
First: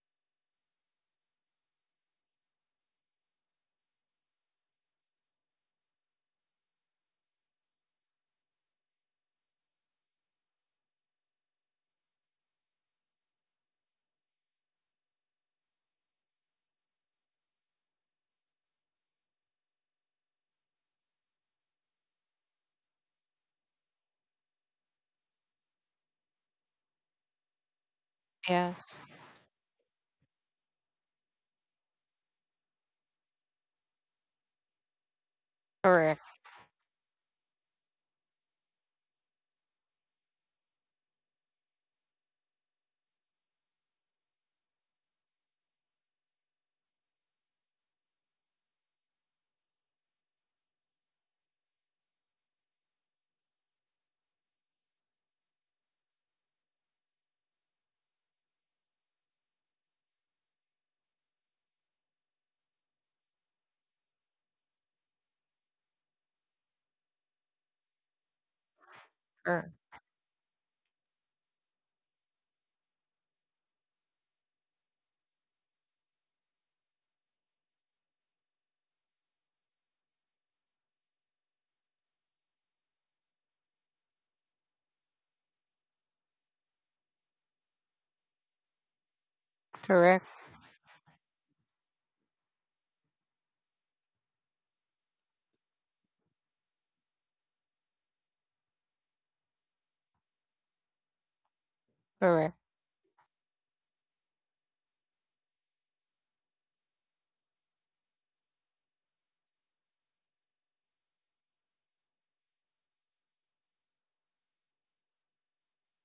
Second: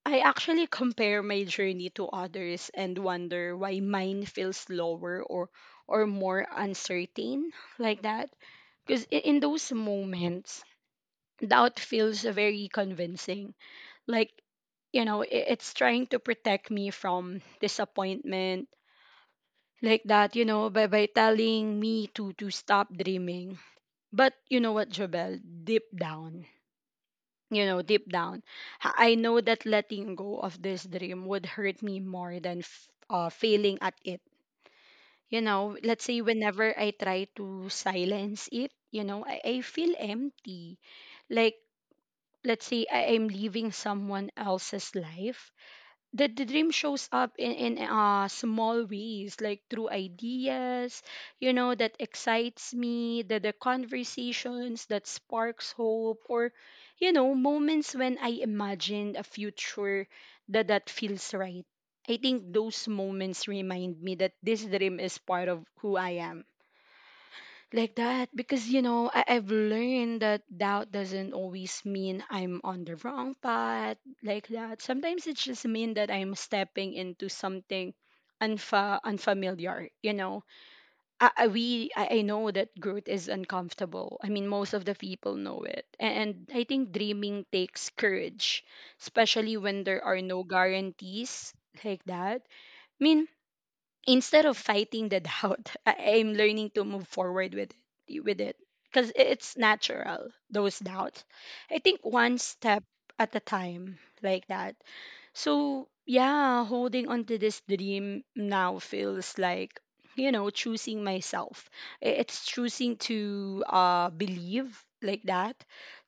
Speaker 1: I actually compare my journey to others and wonder why mine feels slower or more uncertain, like that. Because in those moments, doubt feels very convincing. Like, you know, it's trying to protect me from disappointment, like that, you know, by telling me to stop dreaming. But you know what, Jobel, deep down, you know, deep down,
Speaker 2: yes.
Speaker 1: I know that letting go of this dream would hurt me more than failing at it. You know, let's say
Speaker 2: Correct.
Speaker 1: whenever I try to silence it, you know, I feel empty. Like, let's say I am living someone else's life. The dream shows up in small ways, like through ideas, you know, that excites me, the conversations that sparks hope, or you know, moments when I imagine a future that that feels right. I think those moments remind me that this dream is part of who I am, like that, because you know, I've
Speaker 2: Cor-
Speaker 1: learned that doubt doesn't always mean I'm on the wrong path, like that. Sometimes it just means that I'm stepping into something unfamiliar, you know. I know that growth is uncomfortable, I mean most of the people know it, and I think dreaming takes courage, especially when there are
Speaker 2: Correct.
Speaker 1: no guarantees, like that. I mean, instead of fighting the doubt, I'm learning to move forward with it, because it's natural, those doubts. I think one
Speaker 2: Correct.
Speaker 1: step at a time, like that. So yeah, holding on to this dream now feels like, you know, choosing myself. It's choosing to believe, like that.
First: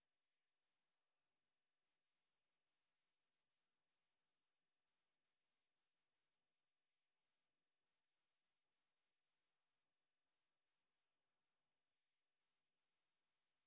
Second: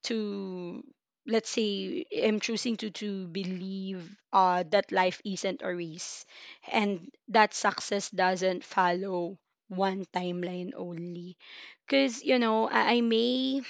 Speaker 1: To, let's say, I'm choosing to believe, that life isn't a race, and that success doesn't follow one timeline only. Because, you know, I may,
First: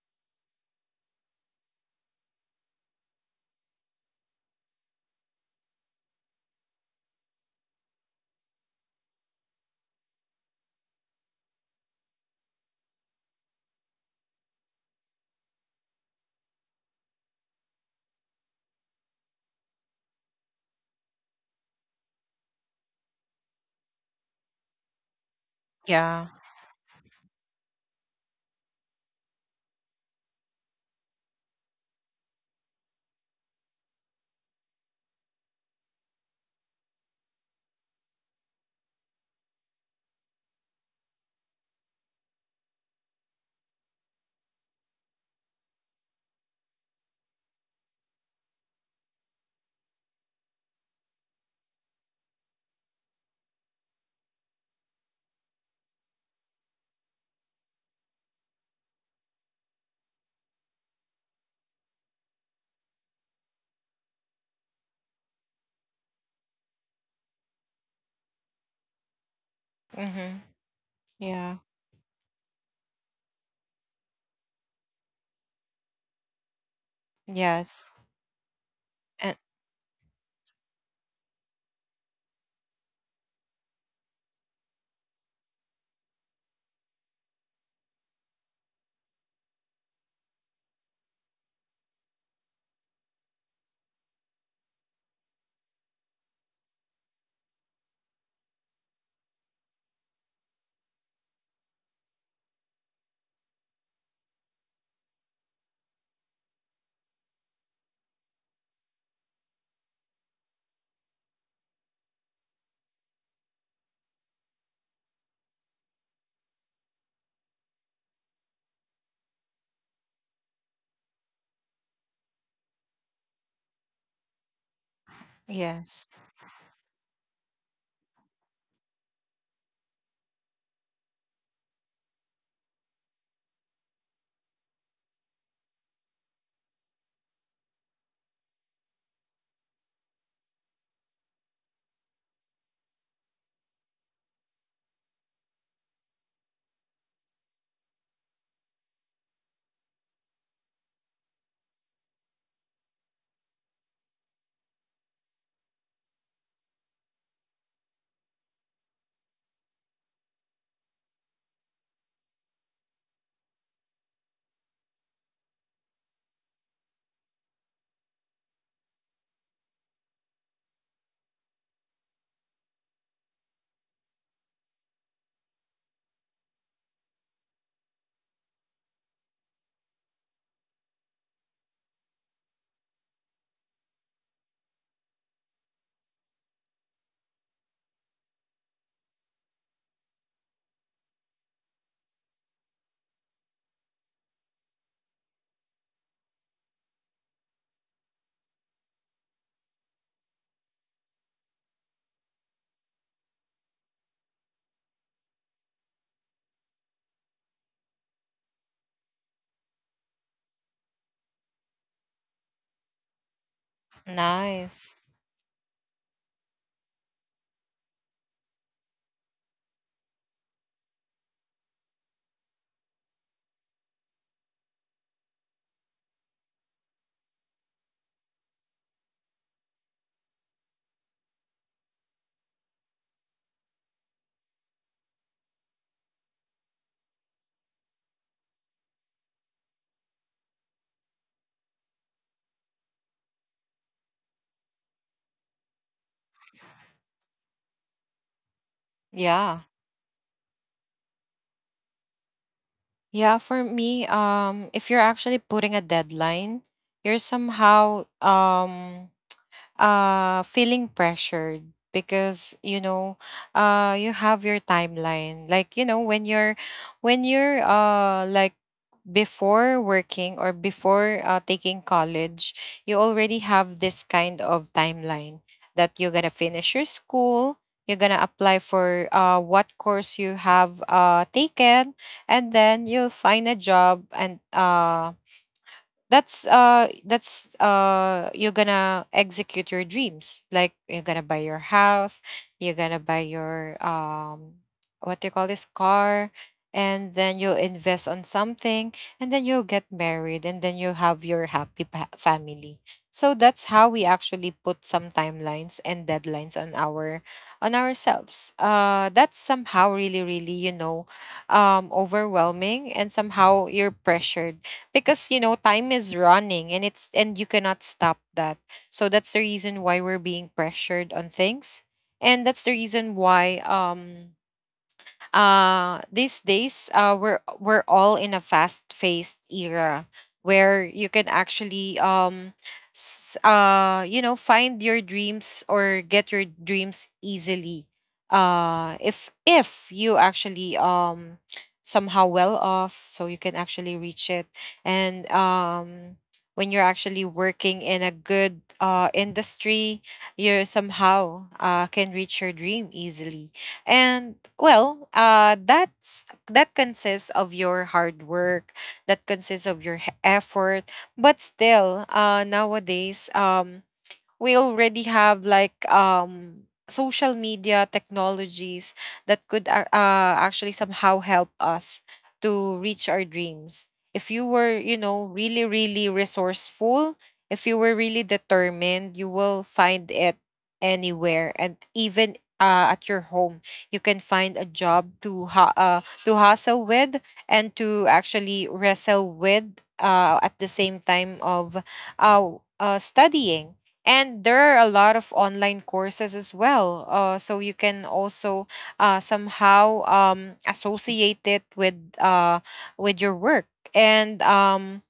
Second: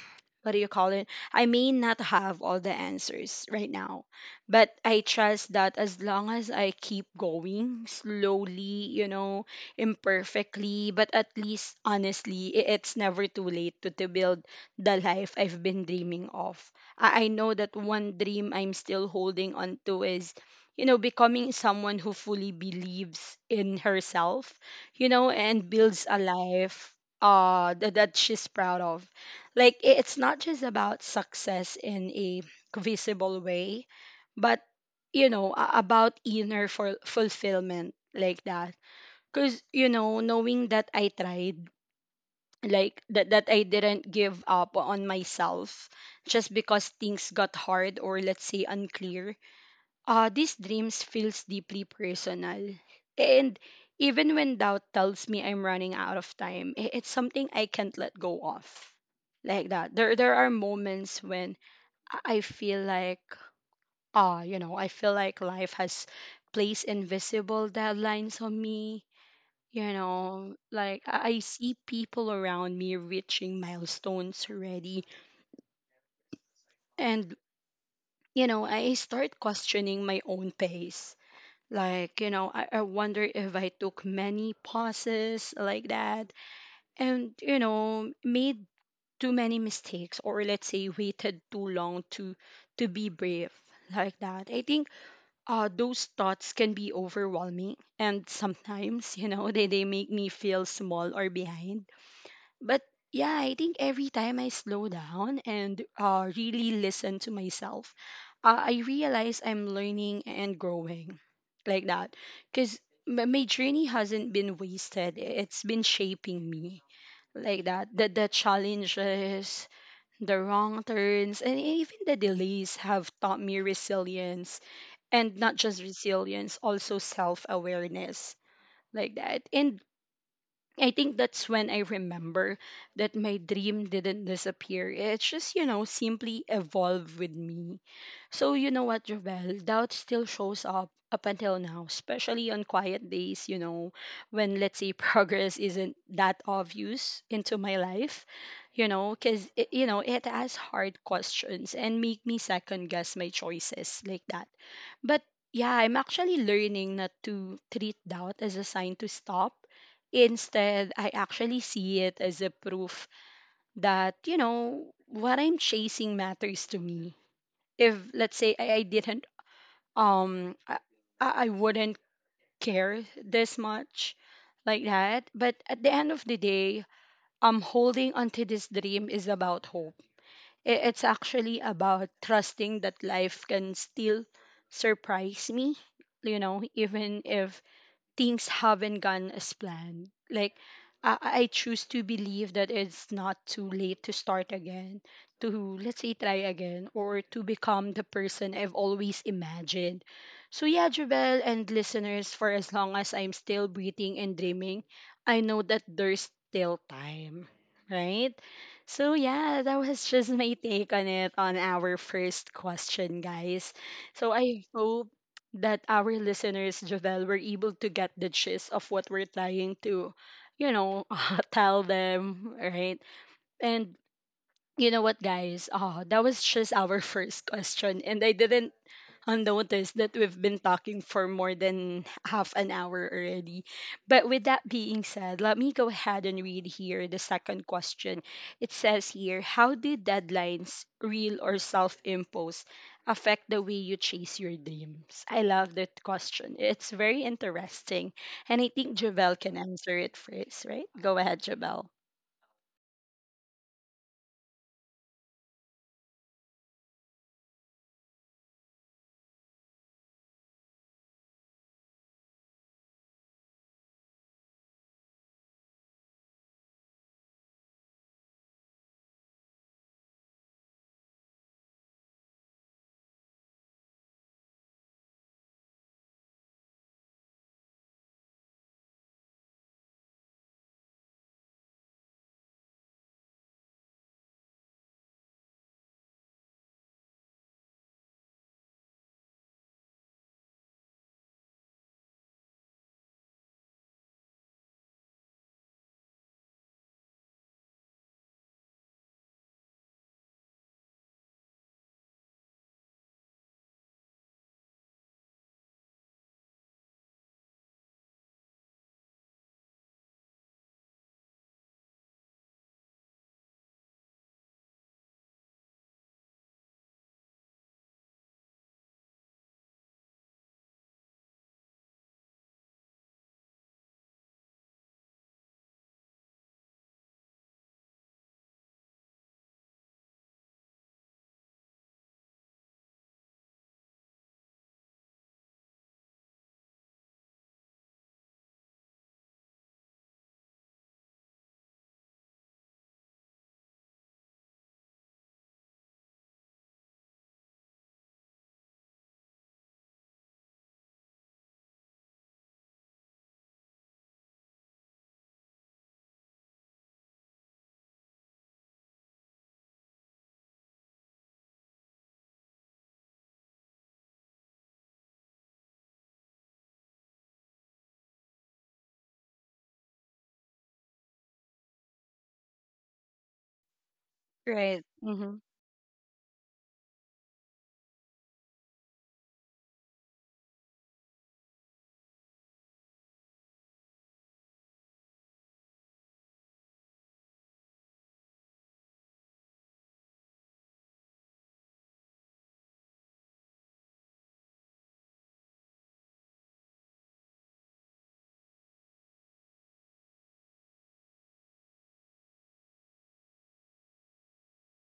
Speaker 1: what do you call it, I may not have all the answers right now, but I trust that as long as I keep going slowly, you know, imperfectly, but at least honestly, it's never too late to build the life I've been dreaming of. I know that one dream I'm still holding on to is, you know, becoming someone who fully believes in herself, you know, and builds a
Speaker 2: Yeah.
Speaker 1: life that she's proud of. Like, it's not just about success in a visible way, but you know, about inner for fulfillment, like that. Cause you know, knowing that I tried, like that, that I didn't give up on myself just because things got hard or, let's say, unclear, these dreams feels deeply personal. And even when doubt tells me I'm running out of time, it's something I can't let go of, like that. There are moments when I feel like, you know, I feel like life has placed invisible deadlines on me. You
Speaker 2: Mm-hmm.
Speaker 1: know, like I
Speaker 2: Yeah.
Speaker 1: see people around me reaching milestones already. And,
Speaker 2: Yes.
Speaker 1: you know, I
Speaker 2: And
Speaker 1: start questioning my own pace. Like, you know, I wonder if I took many pauses, like that, and, you know, made too many mistakes or, let's say, waited too long to be brave, like that. I think those thoughts can be overwhelming, and sometimes, you know, they make me feel small or behind. But yeah, I think every time I slow down and, really listen to myself, I realize I'm learning and growing, like that. Because my journey hasn't been wasted, it's been shaping me, like that. The challenges, the wrong turns, and even the delays have taught me resilience. And not just
Speaker 2: yes.
Speaker 1: resilience, also self awareness, like that. And I think that's when I remember that my dream didn't disappear. It's just, you know, simply evolved with me. So, you know what, Jovel? Doubt still shows up up until now, especially on quiet days, you know, when, let's say, progress isn't that obvious into my life, you know, because, you know, it asks hard questions and make me second guess my choices, like that. But yeah, I'm actually learning not to treat doubt as a sign to stop. Instead, I actually see it as a proof that, you know, what I'm chasing matters to me. If, let's say, I didn't, um I, I wouldn't care this much, like that. But at the end of the day, holding onto this dream is about hope. It's actually about trusting that life can still surprise me, you know, even if things haven't gone as planned. Like I, I choose to believe that it's not too late to start again, to, let's say, try again, or to become the person I've always imagined. So yeah, Jubel and listeners, for as long as I'm still breathing and dreaming, I know that there's still time. Right? So yeah, that was just my take on it on our first question, guys. So I
Speaker 2: Nice.
Speaker 1: hope that our listeners, Javel, were able to get the gist of what we're trying to, you know, tell them, right? And you know what, guys? Oh, that was just our first question, and I didn't, notice that we've been talking for more than half an hour already. But with that being said, let me go ahead and read here the second question. It says here, how do deadlines, real or self-imposed, affect the way you chase your dreams? I love that question. It's very interesting, and I think Javel can
Speaker 2: Yeah.
Speaker 1: answer it first, right? Go ahead, Javel.
Speaker 2: Yeah, for me, if you're actually putting a deadline, you're somehow feeling pressured because you know you have your timeline. Like, you know, when you're before working or before taking college, you already have this kind of timeline that you're going to finish your school, you're going to apply for what course you have taken, and then you'll find a job and that's you're gonna execute your dreams, like you're gonna buy your house, you're gonna buy your what do you call this, car, and then you'll invest on something, and then you'll get married, and then you'll have your family. So that's how we actually put some timelines and deadlines on our, on ourselves. That's somehow really really, you know, overwhelming and somehow you're pressured because you know time is running and it's, and you cannot stop that. So that's the reason why we're being pressured on things. And that's the reason why these days we're all in a fast-paced era where you can actually you know find your dreams or get your dreams easily, if you actually somehow well off, so you can actually reach it. And when you're actually working in a good industry, you somehow can reach your dream easily. And well, that's that consists of your hard work, that consists of your effort. But still, nowadays, we already have like social media technologies that could actually somehow help us to reach our dreams, if you were
Speaker 1: Right.
Speaker 2: you know
Speaker 1: Mm-hmm.
Speaker 2: really really resourceful, if you were really determined, you will find it anywhere. And even at your home, you can find a job to to hustle with and to actually wrestle with, at the same time of uh, studying. And there are a lot of online courses as well, so you can also somehow associate it with your work. And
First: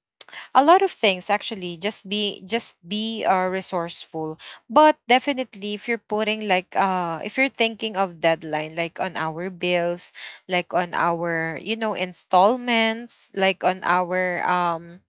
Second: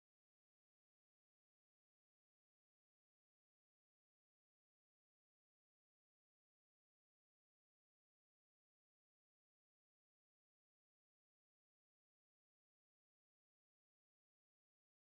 Speaker 2: a lot of things, actually, just be resourceful. But definitely if you're putting like if you're thinking of deadline like on our bills, like on our you know installments, like on our um,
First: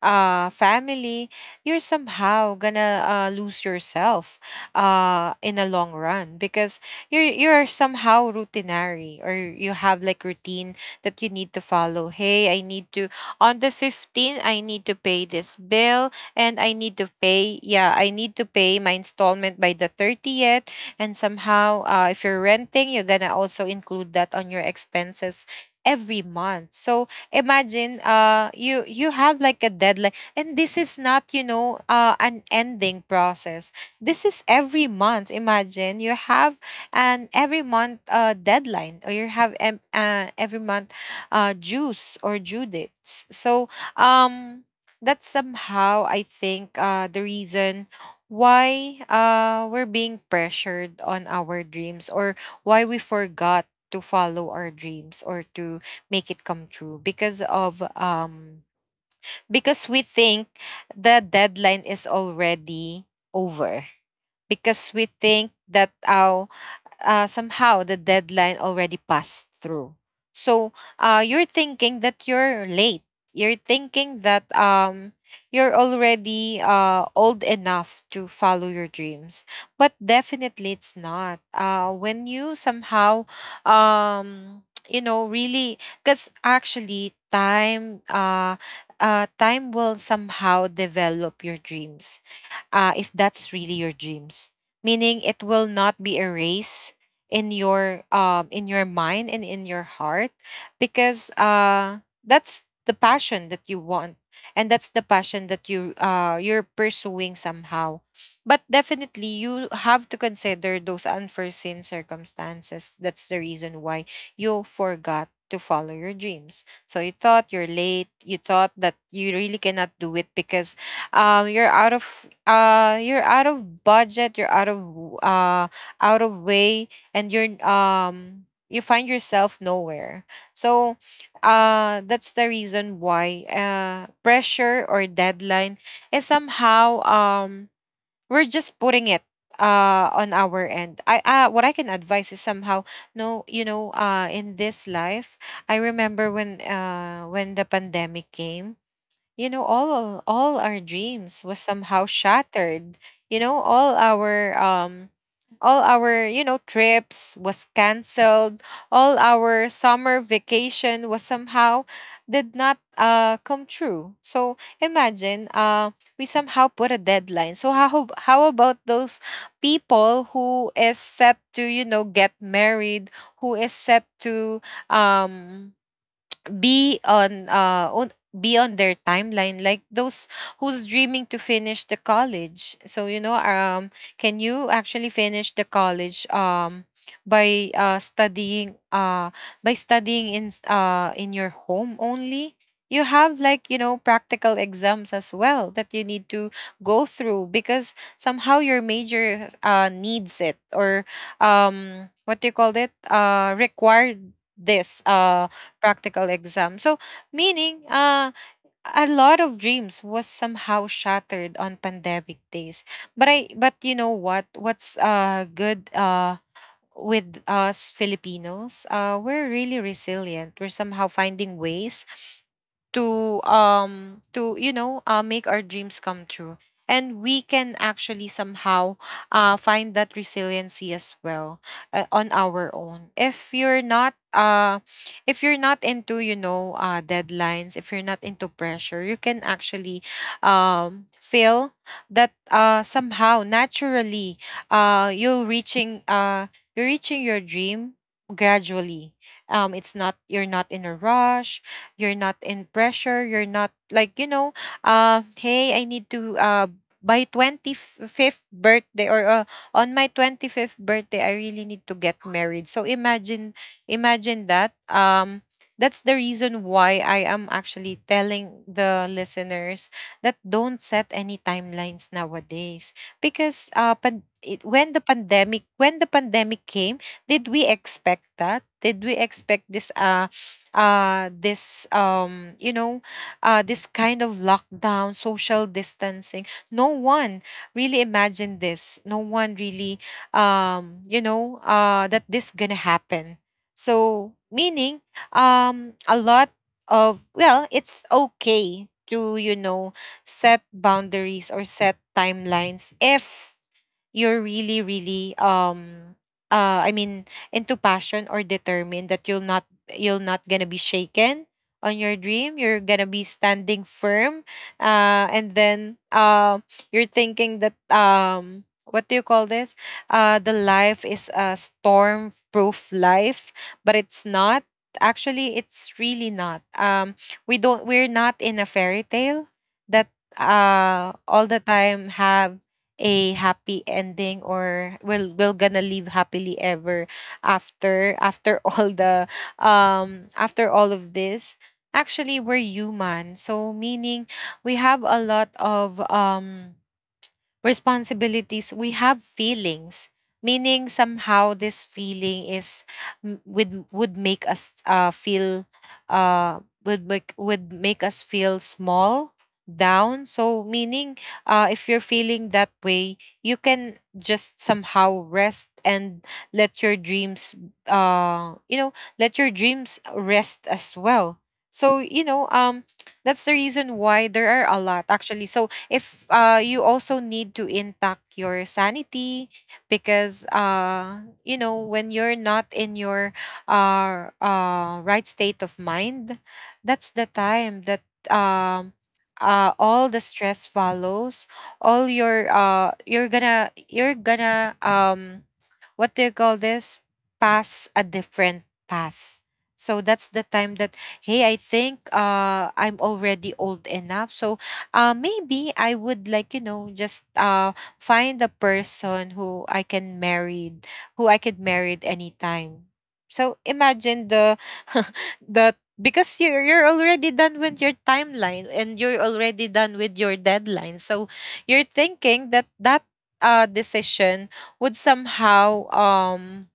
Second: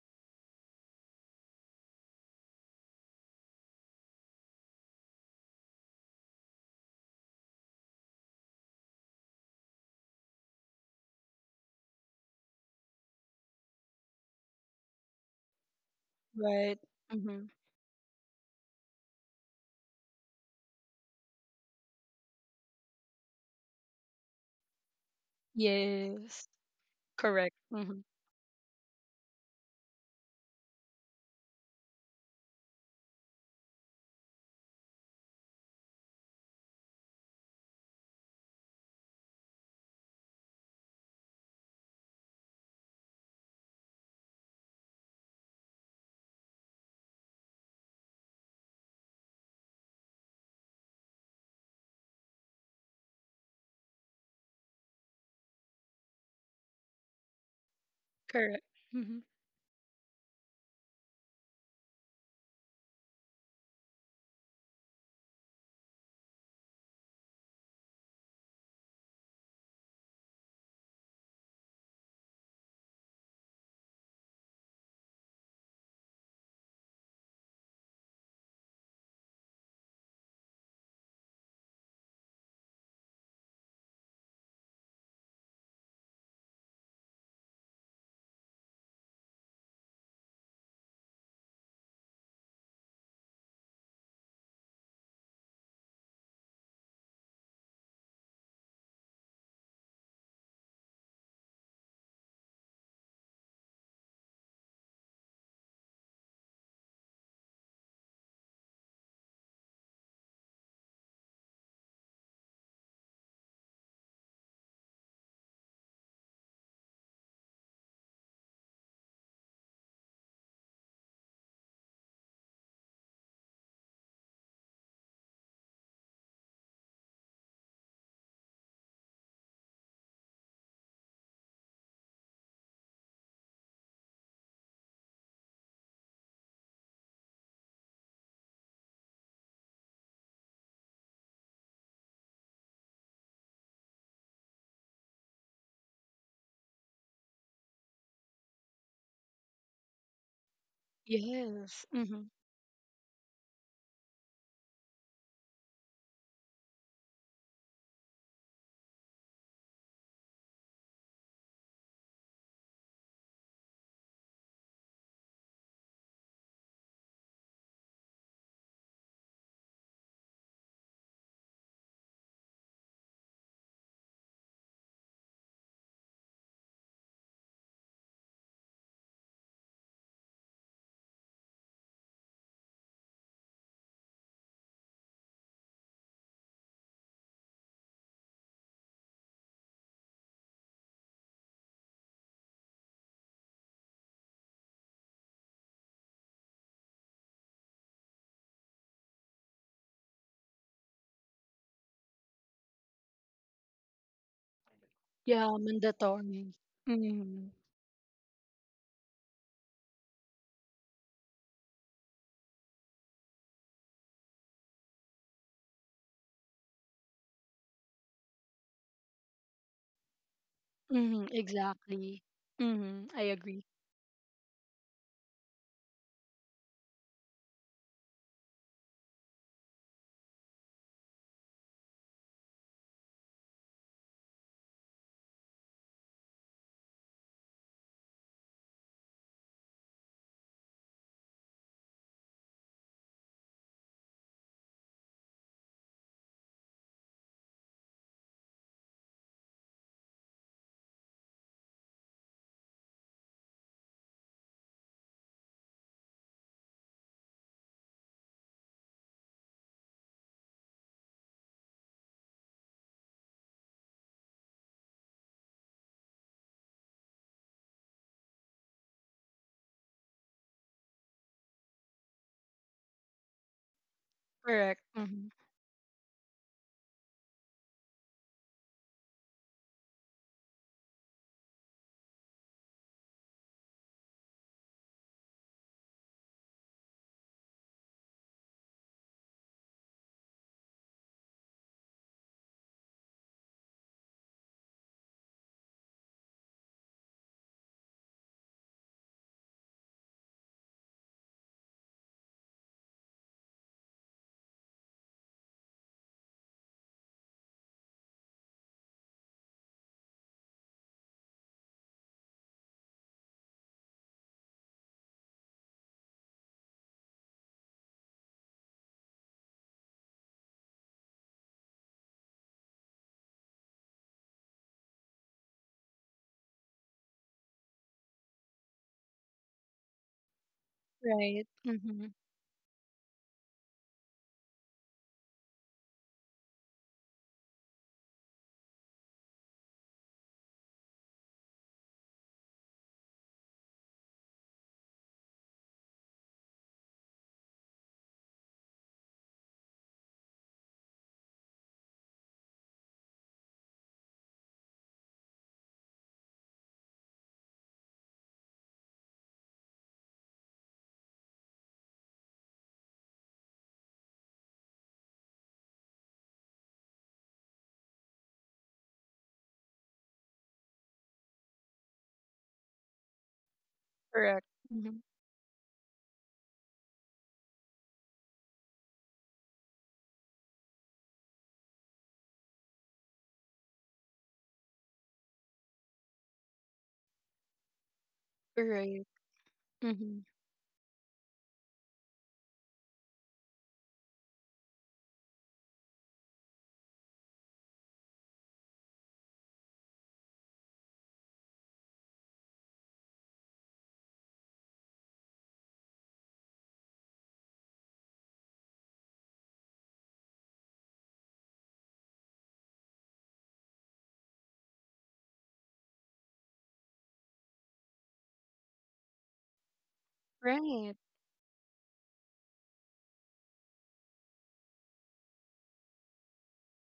Speaker 2: uh family, you're somehow gonna lose yourself in the long run, because you're somehow routinary, or you have like routine that you need to follow. Hey, I need to, on the 15th I need to pay this bill, and
Speaker 1: Right.
Speaker 2: I need to pay, yeah, I need to pay my installment by the 30th. And somehow if you're renting, you're gonna also include that on your expenses every
Speaker 1: Yes,
Speaker 2: month. So
Speaker 1: correct. Hmm.
Speaker 2: imagine you have like a deadline, and this is not you know an ending process. This is every month. Imagine you have an every month deadline, or you have every month dues or due dates. So um that's somehow I think the reason why we're being pressured on our dreams, or why we forgot to follow our dreams, or to make it come true, because of
Speaker 1: Correct. Hmm.
Speaker 2: because we think the deadline is already over, because we think that our somehow the deadline already passed through. So you're thinking that you're late. You're thinking that you're already old enough to follow your dreams. But definitely it's not. When you somehow, um, you know, really, because actually time will somehow develop your dreams, if that's really your dreams. Meaning it will not be a race in your mind and in your heart, because that's the passion that you want, and that's the passion that you you're pursuing somehow. But definitely you have to consider those unforeseen circumstances. That's the reason why you forgot to follow your dreams, so you thought you're late, you thought that you really cannot do it, because you're out of budget, you're uh out of way, and you're you find yourself nowhere. So that's the reason why pressure or deadline is somehow we're just putting it on our end. I What I can advise is somehow, no, you know, in this life, I remember when the pandemic came, you know, all our dreams was
Speaker 1: Yes.
Speaker 2: somehow
Speaker 1: Hmm.
Speaker 2: shattered, you know, all our you know trips was canceled, all our summer vacation was somehow did not come true. So imagine we somehow put a deadline. So how about those people who is set to you know get married, who is set to um be on be on their timeline, like those who's dreaming to finish the college. So you know can you actually finish the college by studying by studying in in your home only. You have like you know practical exams as well that you need to go through because somehow your major needs it, or what do you call it, required this
Speaker 1: Yeah,
Speaker 2: practical
Speaker 1: mandatory.
Speaker 2: exam. So
Speaker 1: Mm-hmm.
Speaker 2: meaning a lot of dreams was somehow shattered on pandemic days. But I, but you know what, what's good with us Filipinos, we're really resilient. We're
Speaker 1: Hmm.
Speaker 2: somehow finding
Speaker 1: Exactly.
Speaker 2: ways
Speaker 1: Hmm, I agree.
Speaker 2: to you know make our dreams come true, and we can actually somehow find that resiliency as well on our own. If you're not if you're not into you know deadlines, if you're not into pressure, you can actually feel that somehow naturally uh you're reaching uh you're reaching your dream gradually. It's not, you're not in a rush, you're not in pressure. You're not like, you know, hey, I need to by 25th birthday, or on my 25th birthday I really need to get married. So imagine that that's the reason why I am actually telling the listeners that don't set any timelines nowadays because
Speaker 1: Correct.
Speaker 2: when the
Speaker 1: Hmm.
Speaker 2: pandemic came did we expect this uh this um you know this kind of lockdown social distancing. No one really imagined this. No one really that this gonna happen. So meaning, a lot of, well, it's okay to, you know, set boundaries or set timelines if you're really really, I mean, into passion or determined that you're not gonna be shaken on your dream, you're gonna be standing firm. And then you're thinking that, what do you call this, the life is a storm proof life, but it's not. Actually, it's really not. We don't, we're not in a fairy tale that
Speaker 1: Right.
Speaker 2: all the
Speaker 1: Hmm.
Speaker 2: time have a happy ending, or we're gonna live happily ever after. All the after all of this, actually we're human. So meaning we have a lot of responsibilities, we have feelings. Meaning, somehow, this feeling is would make us feel uh, would make us feel small, down. So meaning, if you're feeling that way, you can just somehow rest and let your dreams, uh, you know, let your dreams rest as well. So, that's the reason
Speaker 1: Correct.
Speaker 2: why there are
Speaker 1: Hmm.
Speaker 2: a lot actually. So if, you also need to intact your sanity, because, you know, when you're not in your right state of mind, that's the time that,
Speaker 1: Right.
Speaker 2: um,
Speaker 1: Hmm.
Speaker 2: all the stress follows all your, you're gonna, what do you call this, pass a different path. So that's the time that, hey, I think, I'm already old enough. So, maybe I would like, you know, just, find a person who I can marry, who I could marry at any time. So imagine the the, because you're, already done with your timeline, and you're already done with your
Speaker 1: Right.
Speaker 2: deadline. So you're thinking that that decision would somehow,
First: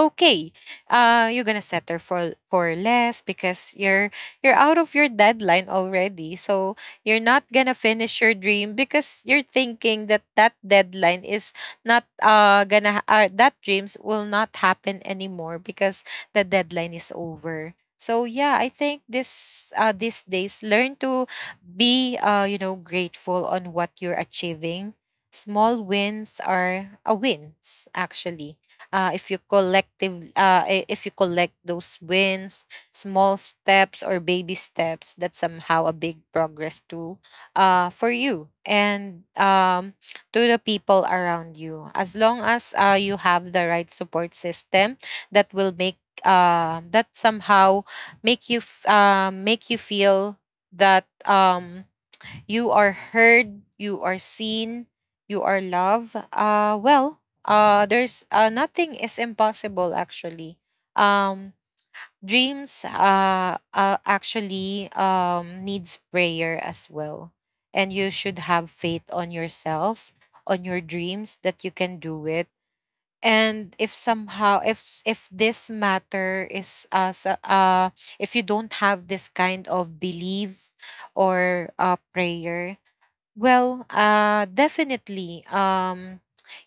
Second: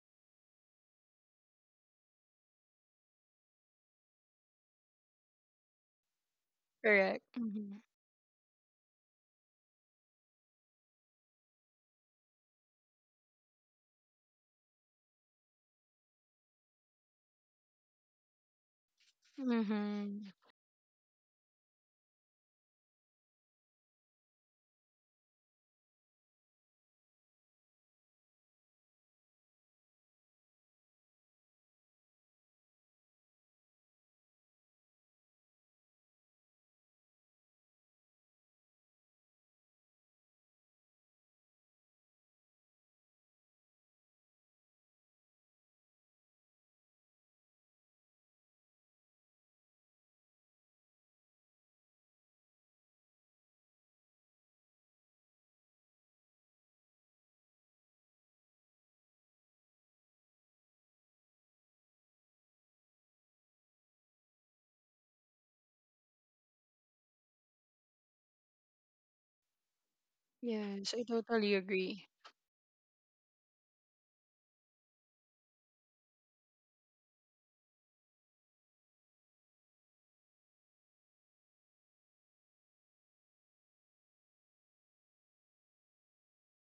Speaker 2: okay, you're gonna settle for less because you're out of your deadline already. So you're
Speaker 1: Correct.
Speaker 2: not gonna
Speaker 1: Hmm.
Speaker 2: finish your dream because you're thinking that that deadline is not, that dreams will not happen anymore because the deadline is over. So yeah, I think this, these
Speaker 1: Hmm.
Speaker 2: days, learn to be, you know, grateful on what you're achieving. Small wins are a wins, actually. If you collect those wins, small steps or baby steps, that's somehow a big progress to, for you, and to the people around you, as long as, you have the right support system that will make, that somehow make you make you feel that you are heard, you are seen, you are loved. There's, nothing is impossible, actually. Um, Dreams, actually, needs prayer as well. And you should have faith on yourself, on your
Speaker 1: Yes, I
Speaker 2: dreams,
Speaker 1: totally
Speaker 2: that you can
Speaker 1: agree.
Speaker 2: do it. And if somehow, if this matter is, if you don't have this kind of belief or, prayer, well, definitely,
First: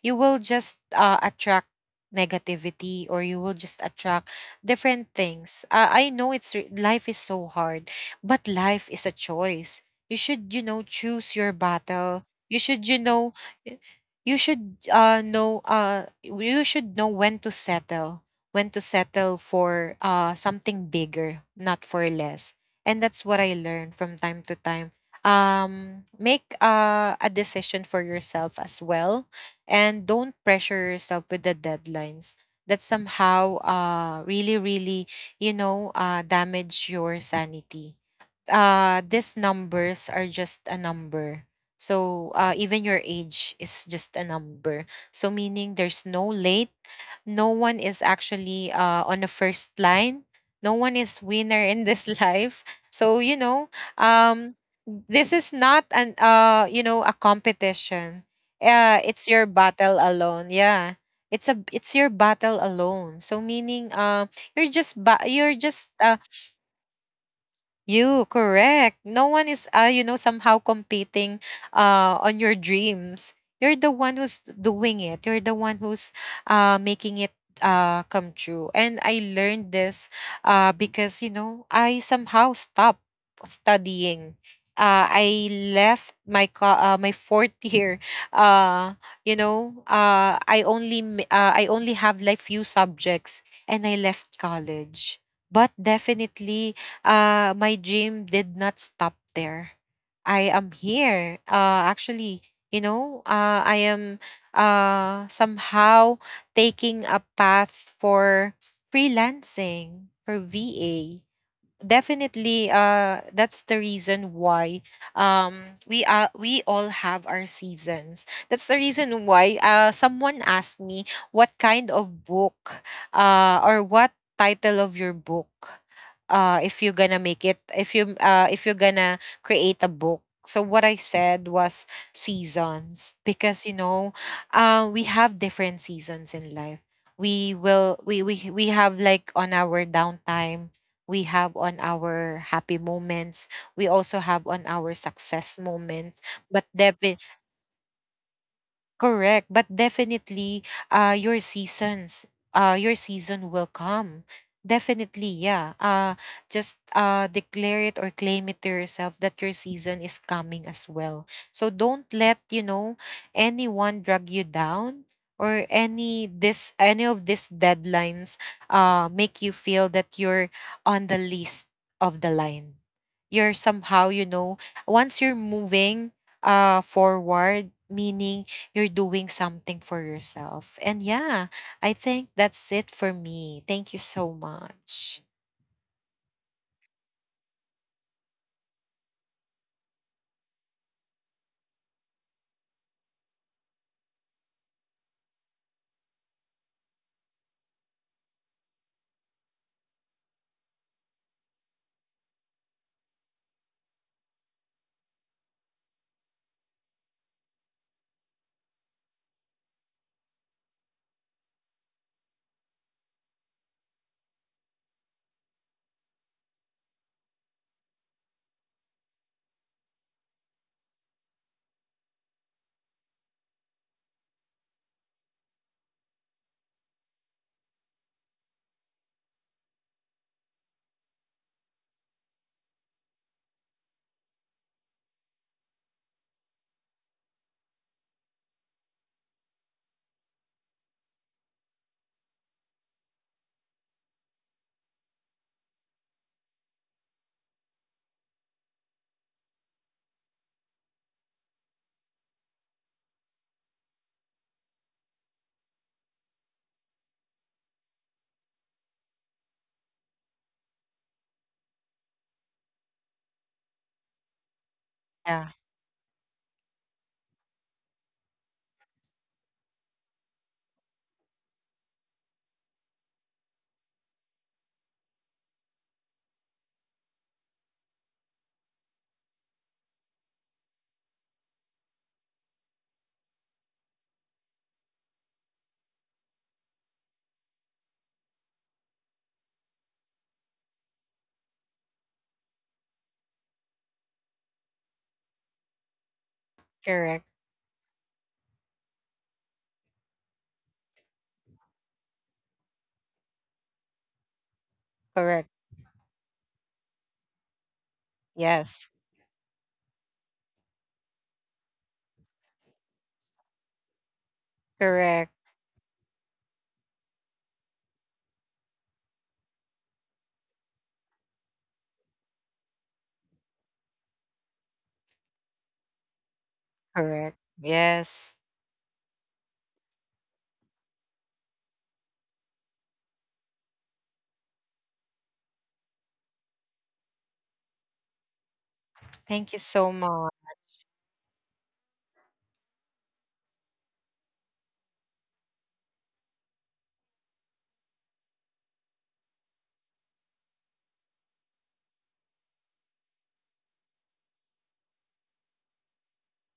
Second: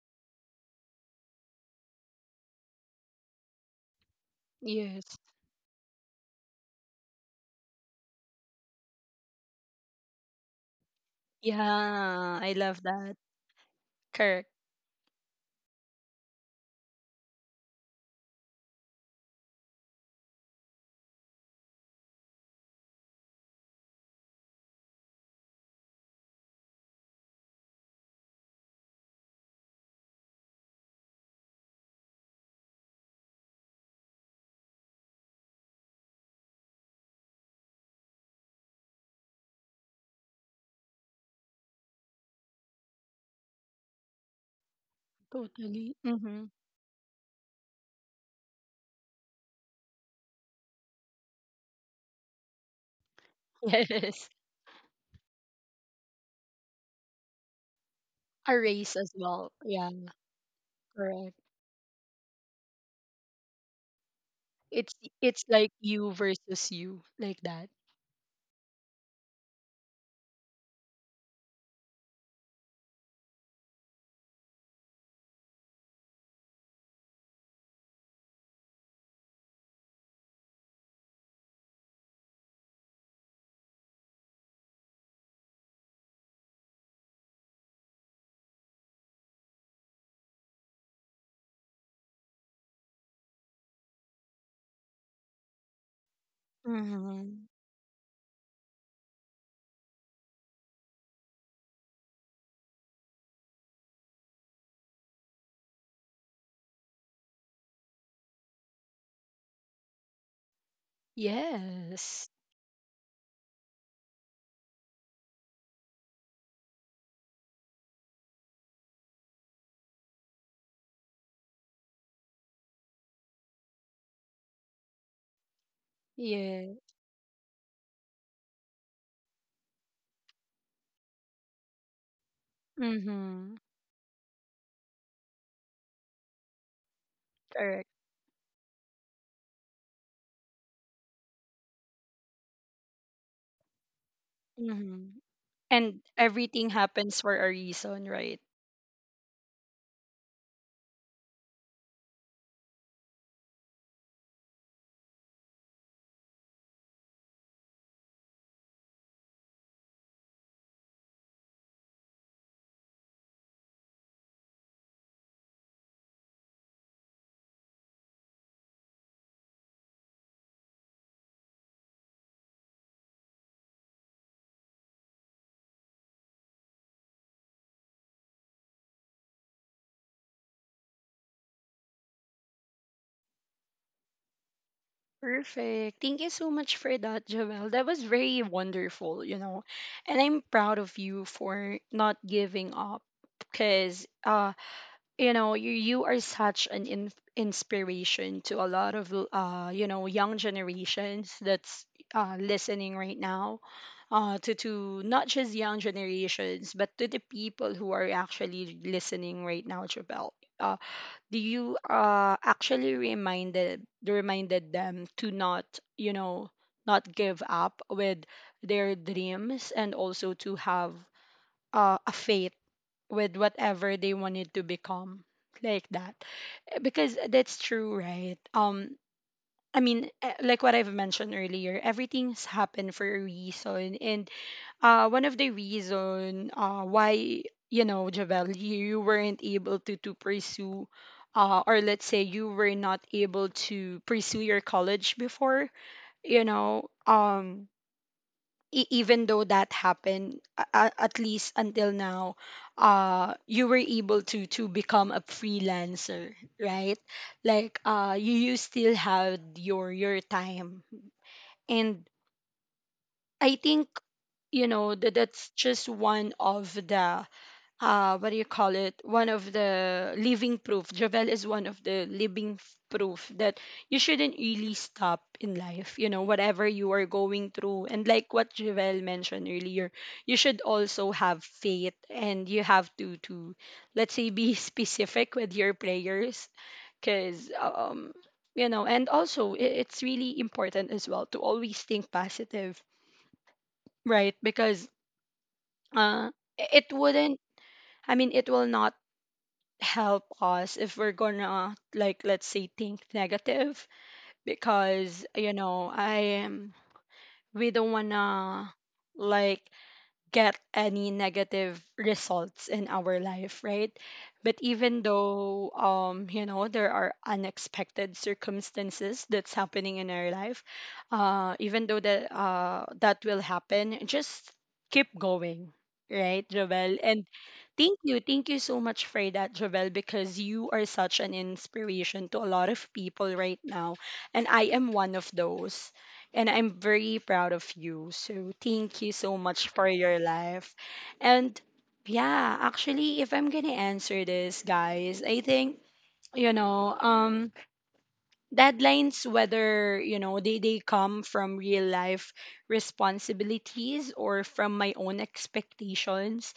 Speaker 2: you will just, attract negativity, or you will just attract different
Speaker 1: Yes.
Speaker 2: things. I know it's life is so hard, but life is a choice. You should, you know, choose your battle.
Speaker 1: Yeah,
Speaker 2: You
Speaker 1: I
Speaker 2: should,
Speaker 1: love
Speaker 2: you
Speaker 1: that.
Speaker 2: know, y- you
Speaker 1: Correct.
Speaker 2: should, know you should know when to settle for, something bigger, not for less. And that's what I learned from time to time. Make, a decision for yourself as well, and don't pressure yourself with the deadlines that somehow, really really, you know, damage your sanity. These numbers are just a number. So, even your age is just a number. So meaning,
Speaker 1: Totally.
Speaker 2: there's no
Speaker 1: Hmm.
Speaker 2: late, no one is actually, on the first line. No one is winner in this life. So, you know,
Speaker 1: Yes.
Speaker 2: um, this is not an, you know, a competition.
Speaker 1: A race as
Speaker 2: It's your
Speaker 1: well. Yeah,
Speaker 2: battle alone. Yeah,
Speaker 1: correct.
Speaker 2: it's a, it's your battle alone. So meaning, you're
Speaker 1: It's
Speaker 2: just
Speaker 1: it's
Speaker 2: you're
Speaker 1: like
Speaker 2: just,
Speaker 1: you versus you, like that.
Speaker 2: you correct. No one is, you know, somehow competing on your dreams. You're the one who's doing it. You're the one who's, making it, come true. And I learned this, because, you know, I somehow stopped studying. I left my my fourth year. Uh, you know, I only I only have like few subjects, and I left college. But definitely,
Speaker 1: Mm-hmm.
Speaker 2: my dream did not stop there. I am here. Actually, you know, I am, somehow taking a path for freelancing, for VA.
Speaker 1: Yes.
Speaker 2: Definitely, that's the reason why, we are, we all have our seasons. That's the reason why, someone asked me, what kind of book, or what title of your book,
Speaker 1: Yeah.
Speaker 2: if you're gonna make it, if you're gonna create a book. So what I said was seasons,
Speaker 1: Mm-hmm.
Speaker 2: because, you know, we have different seasons in life. We
Speaker 1: Correct.
Speaker 2: will, we have like on our downtime, we have on our happy moments, we also have on our
Speaker 1: Mm-hmm.
Speaker 2: success
Speaker 1: And
Speaker 2: moments. But
Speaker 1: everything happens for a reason, right?
Speaker 2: correct, but definitely, your seasons, your season will come. Definitely, yeah. Just, declare it or claim it to yourself that your season is coming as well. So don't let, you know, anyone drag you down, or any this any of these deadlines, make you feel that you're on the least of the line. You're somehow, you know, once you're moving, forward, meaning you're doing something for yourself. And yeah, I think that's it for me. Thank you so much.
Speaker 1: Perfect. Thank you so much for that, Joelle. That was very wonderful, you know. And I'm proud of you for not giving up because you know you are such an inspiration to a lot of you know young generations that's listening right now, to not just young generations but to the people who are actually listening right now, Jabel. uh do you actually, reminded them to not, you know, not give up with their dreams and also to have a faith with whatever they wanted to become, like that. Because that's true, right? I mean, like what I've mentioned earlier, everything's happened for a reason. And one of the reason why, you know, Javel, you weren't able to pursue, or let's say you were not able to pursue your college before. You know, even though that happened, at least until now, you were able to become a freelancer, right? Like you still had your time. And I think, you know, that
Speaker 2: Yeah,
Speaker 1: that's just one of the, what do you call it, one of the living proof. Javel is one of the living proof that you shouldn't really stop in life, you know, whatever you are going through. And like what Javel mentioned earlier, you should also have faith and you have to let's say be specific with your prayers. Cuz you know, and also, it's really important as well to always think positive, right? Because uh it
Speaker 2: correct,
Speaker 1: wouldn't, I mean, it will not help us if we're gonna, like, let's say think negative. Because,
Speaker 2: correct.
Speaker 1: you know, I am, we don't wanna,
Speaker 2: Yes,
Speaker 1: like, get any negative results in our life, right? But even
Speaker 2: correct,
Speaker 1: though, you know, there are unexpected circumstances that's happening in our life, even though that that will happen, just keep going, right, Jovel? And
Speaker 2: correct. Yes.
Speaker 1: thank you so much for that, Jovel, because you are such an inspiration to a lot of people right now, and I am one of those. And I'm very proud of you. So thank you so
Speaker 2: Thank you
Speaker 1: much
Speaker 2: so
Speaker 1: for your
Speaker 2: much.
Speaker 1: life. And yeah, actually, if I'm gonna answer this, guys, I think, you know, deadlines, whether you know they come from real life responsibilities or from my own expectations,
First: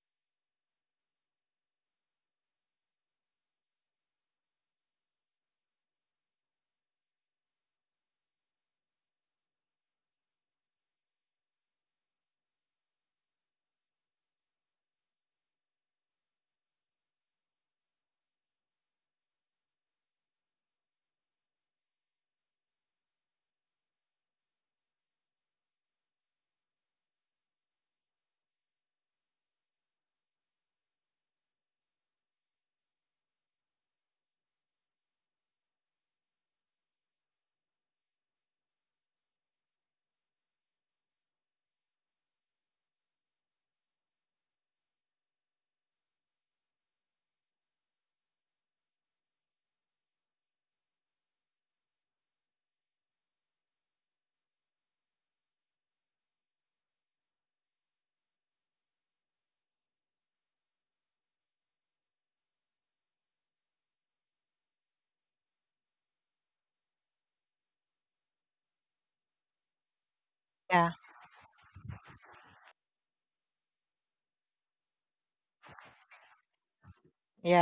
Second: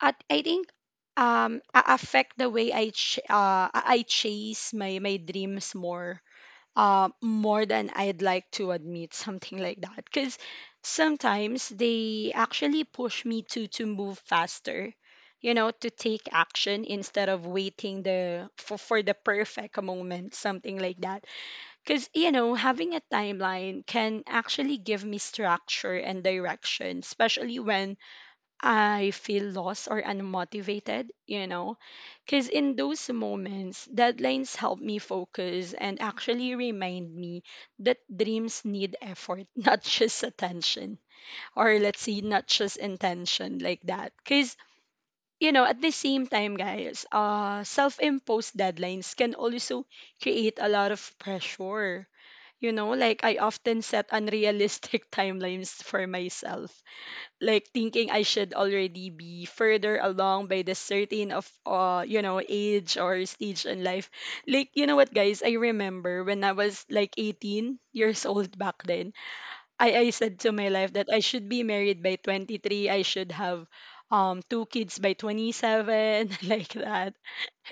Speaker 1: at I think affect the way I ch- I chase my dreams more, more than I'd like to admit, something like that. Because sometimes they actually push me to move faster, you know, to take action instead of waiting the for the perfect moment, something like that. Because, you know, having a timeline can actually give me structure and direction, especially when I feel lost or unmotivated, you know? Because in those moments, deadlines help me focus and actually remind me that dreams need effort, not just attention. Or let's say, not just intention, like that. Because, you know, at the same time, guys, self imposed deadlines can also create a lot of pressure. You know, like I often set unrealistic timelines for myself, like thinking I should already be further along by this certain of, you know, age or stage in life. Like, you know what, guys, I remember when I was like 18 years old back then. I said to my life
Speaker 2: Yeah,
Speaker 1: that I should be married by 23. I should have two kids by 27 like that.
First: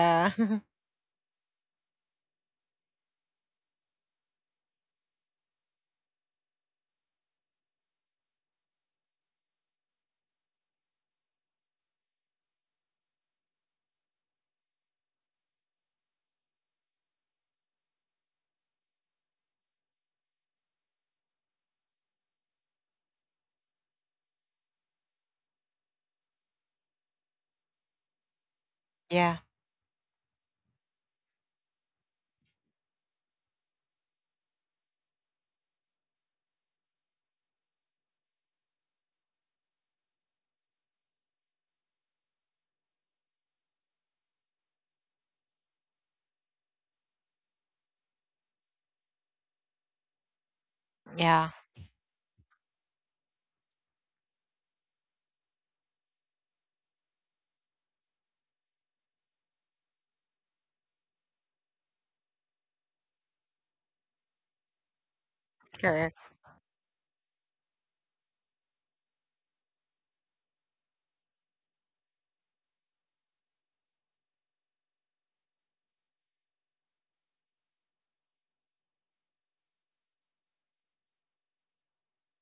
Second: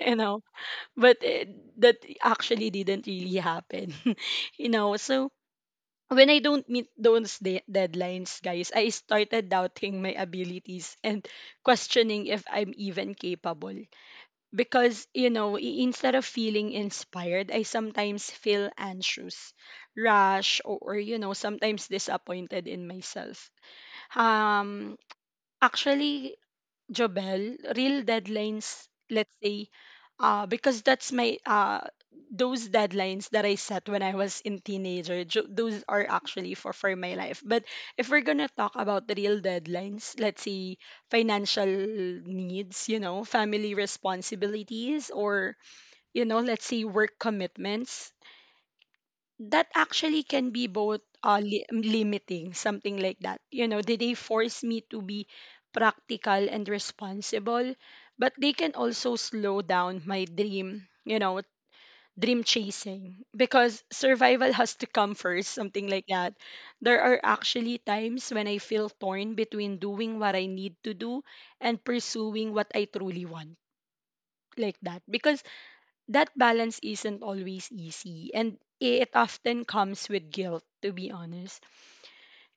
Speaker 1: You know, but it, that actually didn't really happen. You know, so when I don't meet those deadlines, guys, I started doubting my abilities and questioning if I'm even capable. Because, you know, instead of feeling inspired, I sometimes feel anxious, rash, or, you know, sometimes disappointed in myself. Um, actually, Jobel, real deadlines, let's
Speaker 2: yeah,
Speaker 1: say, because that's my those deadlines that I set when I was in teenager. Those are actually for my life. But if we're gonna talk about the real deadlines, let's say financial needs, you know, family responsibilities, or, you know, let's say work commitments, that actually can be both
Speaker 2: yeah,
Speaker 1: limiting, something like that. You know, they force me to be practical and responsible, but they can also slow down my dream, you know, dream chasing, because survival has to come first, something like
Speaker 2: correct.
Speaker 1: that. There are actually times when I feel torn between doing what I need to do and pursuing what I truly want, like that. Because that balance isn't always easy, and it often comes with guilt, to be honest.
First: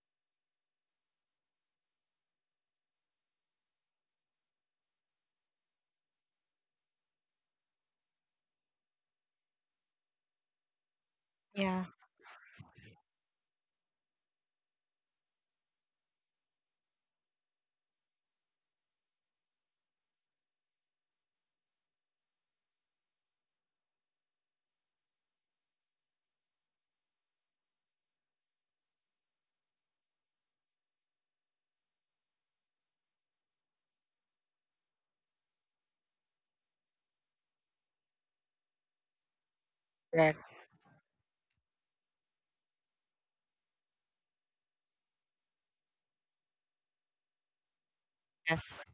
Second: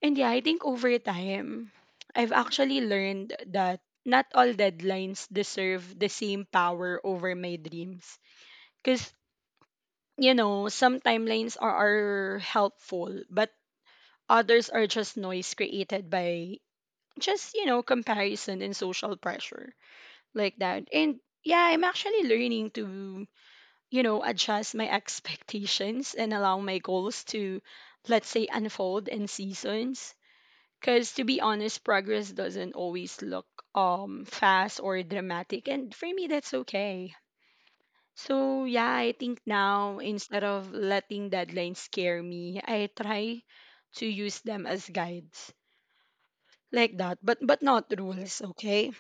Speaker 1: And yeah, I think over time, I've actually learned that not all deadlines deserve the same power over my dreams, because, you know, some timelines
Speaker 2: Yeah,
Speaker 1: are helpful, but others are just noise created by just, you know, comparison and social pressure, like that. And yeah, I'm actually learning to, you know, adjust my expectations and allow my goals to, let's say, unfold in seasons. Because, to be honest, progress doesn't always look fast or dramatic, and for me, that's okay. So yeah, I think now, instead
Speaker 2: correct.
Speaker 1: of letting deadlines scare me, I try to use them as guides, like that, but not rules. Okay,
Speaker 2: Yes,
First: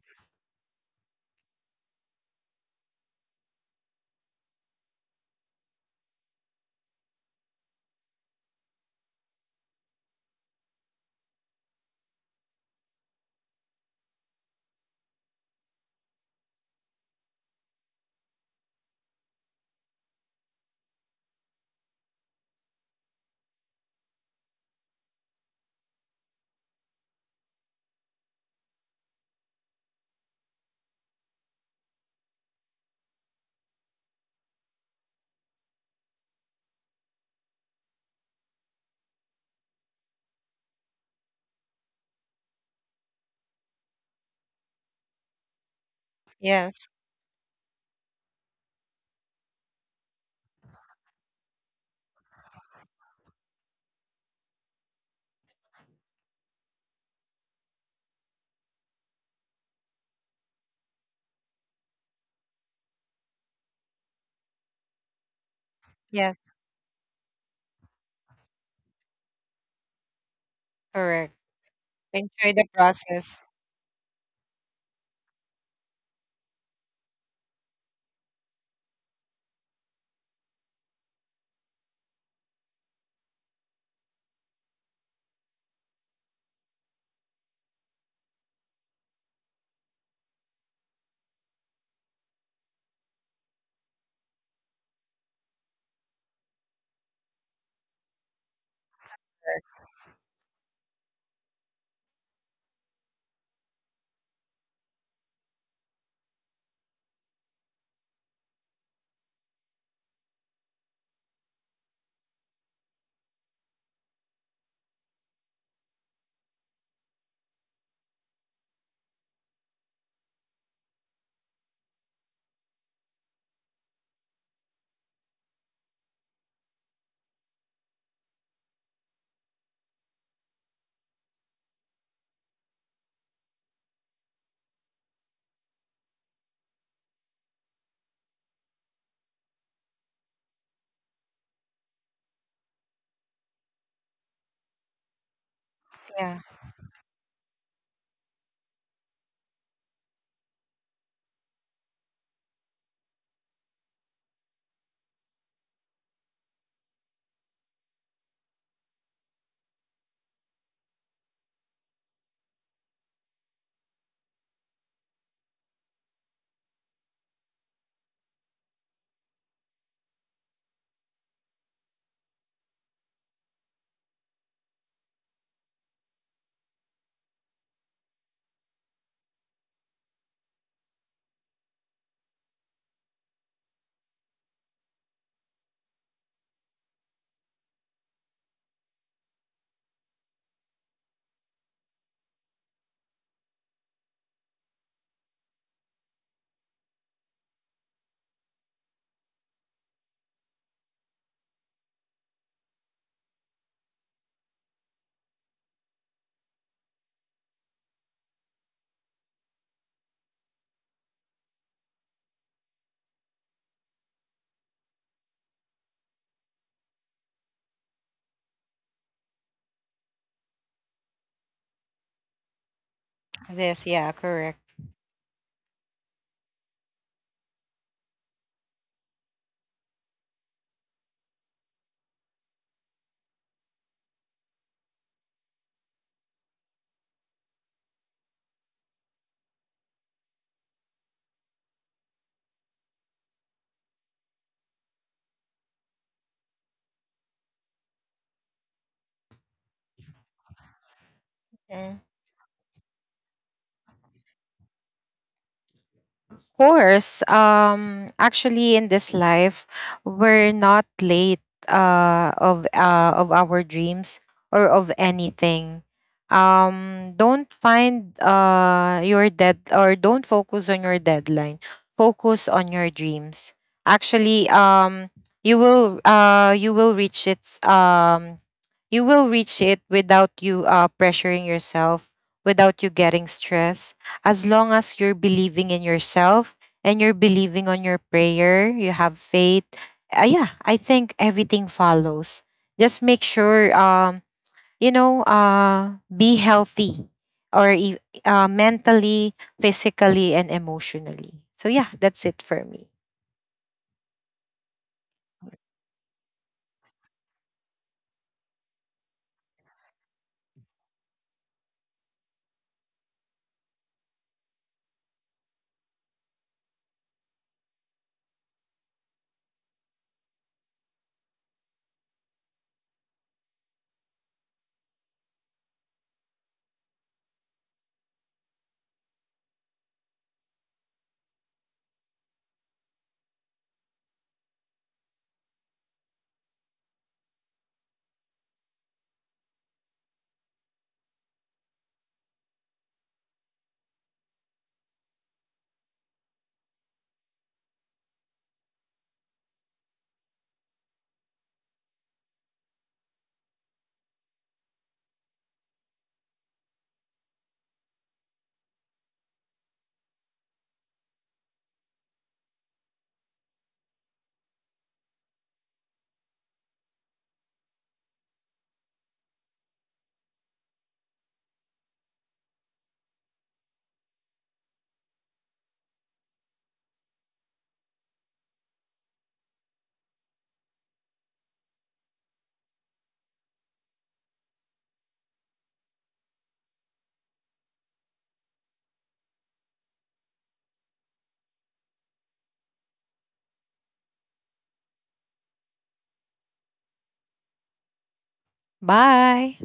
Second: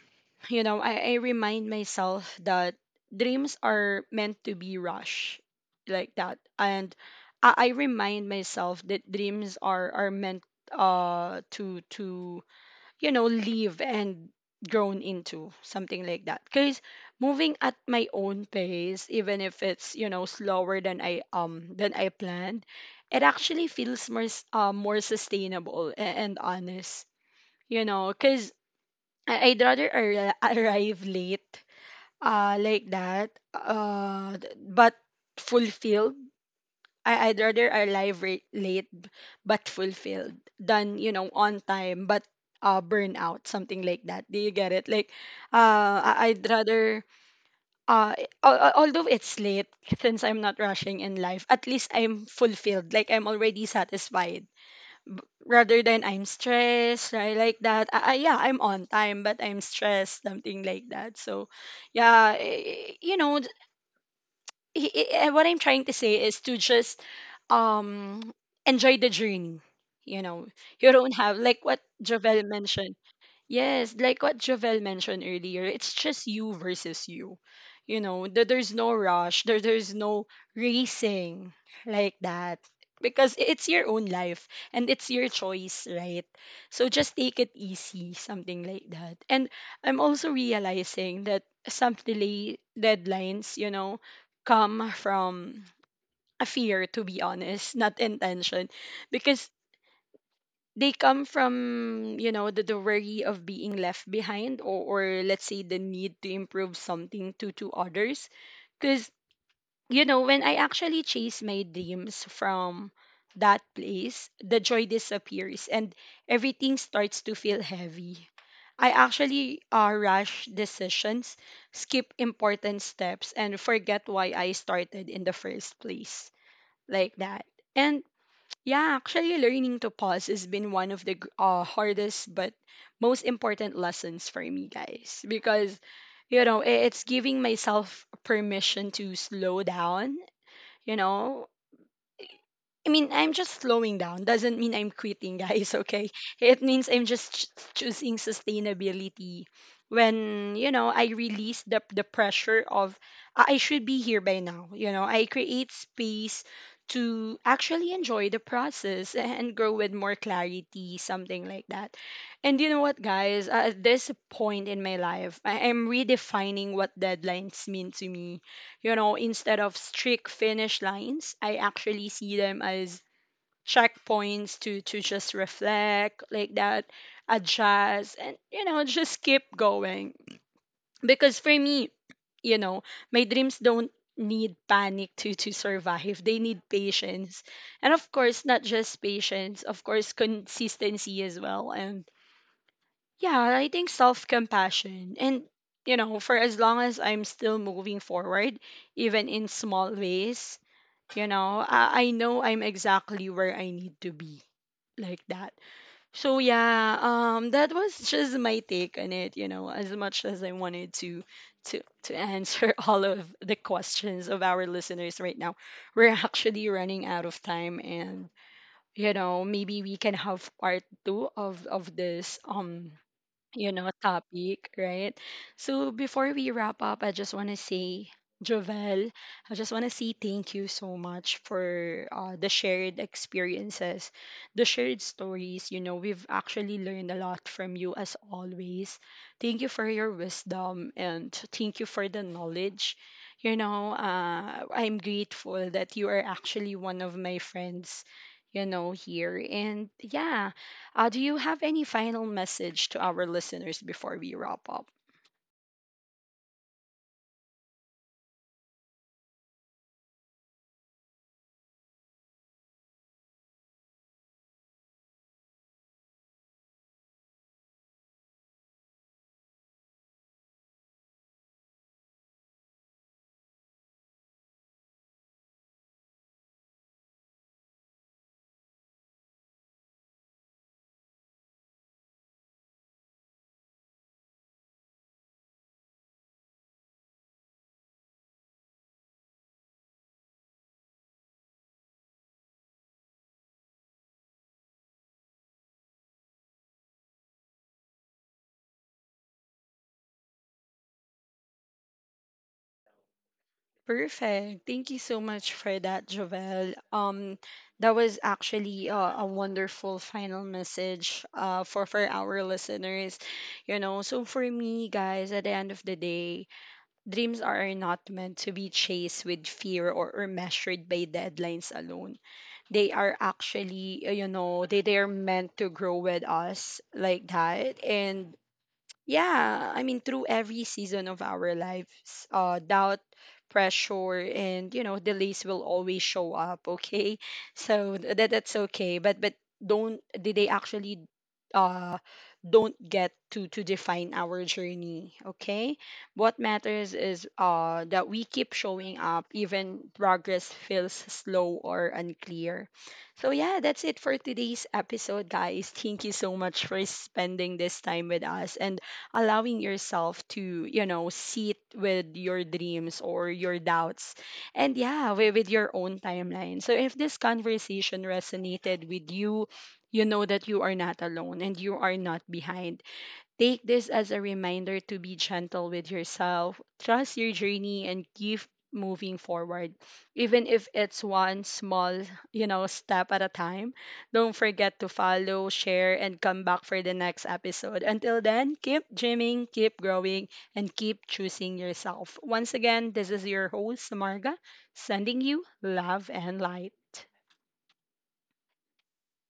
Speaker 1: you know, I remind myself that dreams are meant to be rushed, like that. And I remind myself that dreams are meant to you know, live and grown into, something like that. Because moving at my own pace, even if it's, you know, slower than I planned, it actually feels more more sustainable and honest, you know. Because I'd rather arrive late, like that, but fulfilled. I'd rather arrive late, but fulfilled than, you know, on time but burn out, something like that. Do you get it? Like, I'd
Speaker 2: yes,
Speaker 1: rather although it's late, since I'm not rushing in life, at least I'm fulfilled. Like, I'm already satisfied rather than I'm stressed, right? Like that. Yeah, I'm on time, but I'm stressed, something like that. So yeah, you know, what I'm trying to say is
Speaker 2: yes,
Speaker 1: to just um enjoy the journey. You know, you don't have,
Speaker 2: correct.
Speaker 1: like what Javel
Speaker 2: Enjoy the
Speaker 1: mentioned.
Speaker 2: process.
Speaker 1: Yes, like what Javel mentioned earlier, it's just you versus you. You know, there's no rush, there's no racing, like that. Because it's your own life and it's your choice, right? So just take it easy, something like that. And I'm also realizing that some delay deadlines, you know, come from a fear, to be honest, not intention. Because
Speaker 2: Correct.
Speaker 1: they come from, you know, the worry of being left behind, or let's say the need to improve something to others. Because, you know, when I actually chase my dreams from that place, the joy disappears and everything starts to feel heavy. I actually rush decisions, skip important steps, and forget why I started in the first place, like that. And yeah, actually, learning to pause has been one of the hardest but most important lessons for me, guys. Because, you know, it's giving myself permission to slow down. You know, I mean, I'm just slowing down. Doesn't mean I'm quitting, guys, okay?
Speaker 2: Yeah,
Speaker 1: It means I'm just choosing sustainability. When, you know, I release the pressure of, I should be here by now. You know, I create space to actually enjoy the process and grow with more clarity, something like that. And you know what, guys? At this point in my life, I am redefining what deadlines mean to me. You know, instead of strict finish lines, I actually see them as checkpoints to just reflect, like that, adjust and, you know, just keep going. Because for me, you know, my dreams don't need panic to survive. They need patience. And of course, not just patience, of course, consistency as well. And yeah, I think self compassion. And, you know, for as long as I'm still moving forward, even in small ways, you know, I know I'm exactly where I need to be, like that. So yeah, that was just my take on it, you know. As much as I wanted to answer all of the questions of our listeners right now, we're actually running out of time. And you know, maybe we can have part two of this, you know,
Speaker 2: this, yeah,
Speaker 1: topic,
Speaker 2: correct.
Speaker 1: right? So before we wrap up, I just want to say, Jovel, I just want to say thank you so much for the shared experiences, the shared stories. You know, we've actually learned a lot from you, as always. Thank you for your wisdom, and thank you for the knowledge. You know, I'm grateful that you are actually one of my friends, you know, here. And yeah, do you have any final
Speaker 2: Mm.
Speaker 1: message to our listeners before we wrap up?
Speaker 2: Course. Actually, in this life, we're not late, of our dreams or of anything. Don't find, your dead or don't focus on your deadline. Focus on your dreams. Actually, you will, you will reach its, you will reach it without you, pressuring yourself, without you getting stressed, as long as you're believing in yourself, and you're believing on your prayer, you have faith. Yeah, I think everything follows. Just make sure, you know, be healthy, or e- mentally, physically, and emotionally. So yeah, that's it for me.
Speaker 1: Perfect. Thank you so much for that, Jovel. That was actually a wonderful final message for our listeners. You know, so for me, guys, at the end of the day, dreams are not meant to be chased with fear, or measured by deadlines alone. They are actually, you know, they are meant to grow with us, like that. And yeah, I mean, through every season of our lives, doubt, pressure, and, you know, delays will always show up. Okay, so that's okay. But don't, did they actually uh don't get to define our journey. Okay, what matters is that we keep showing up, even progress feels slow or unclear. So yeah, that's it for today's episode, guys. Thank you so much for spending this time with us and allowing yourself to, you know, sit with your dreams or your doubts, and yeah, with your own timeline. So if this conversation resonated with you, you know that you are not alone and you are not behind. Take this as a reminder to be gentle with yourself, trust your journey, and keep moving forward. Even if it's one small, you know, step at a time, don't forget to follow, share, and come back for the next episode. Until then, keep dreaming, keep growing, and keep choosing yourself. Once again, this is your host, Marga, sending you love and light.
Speaker 2: Bye.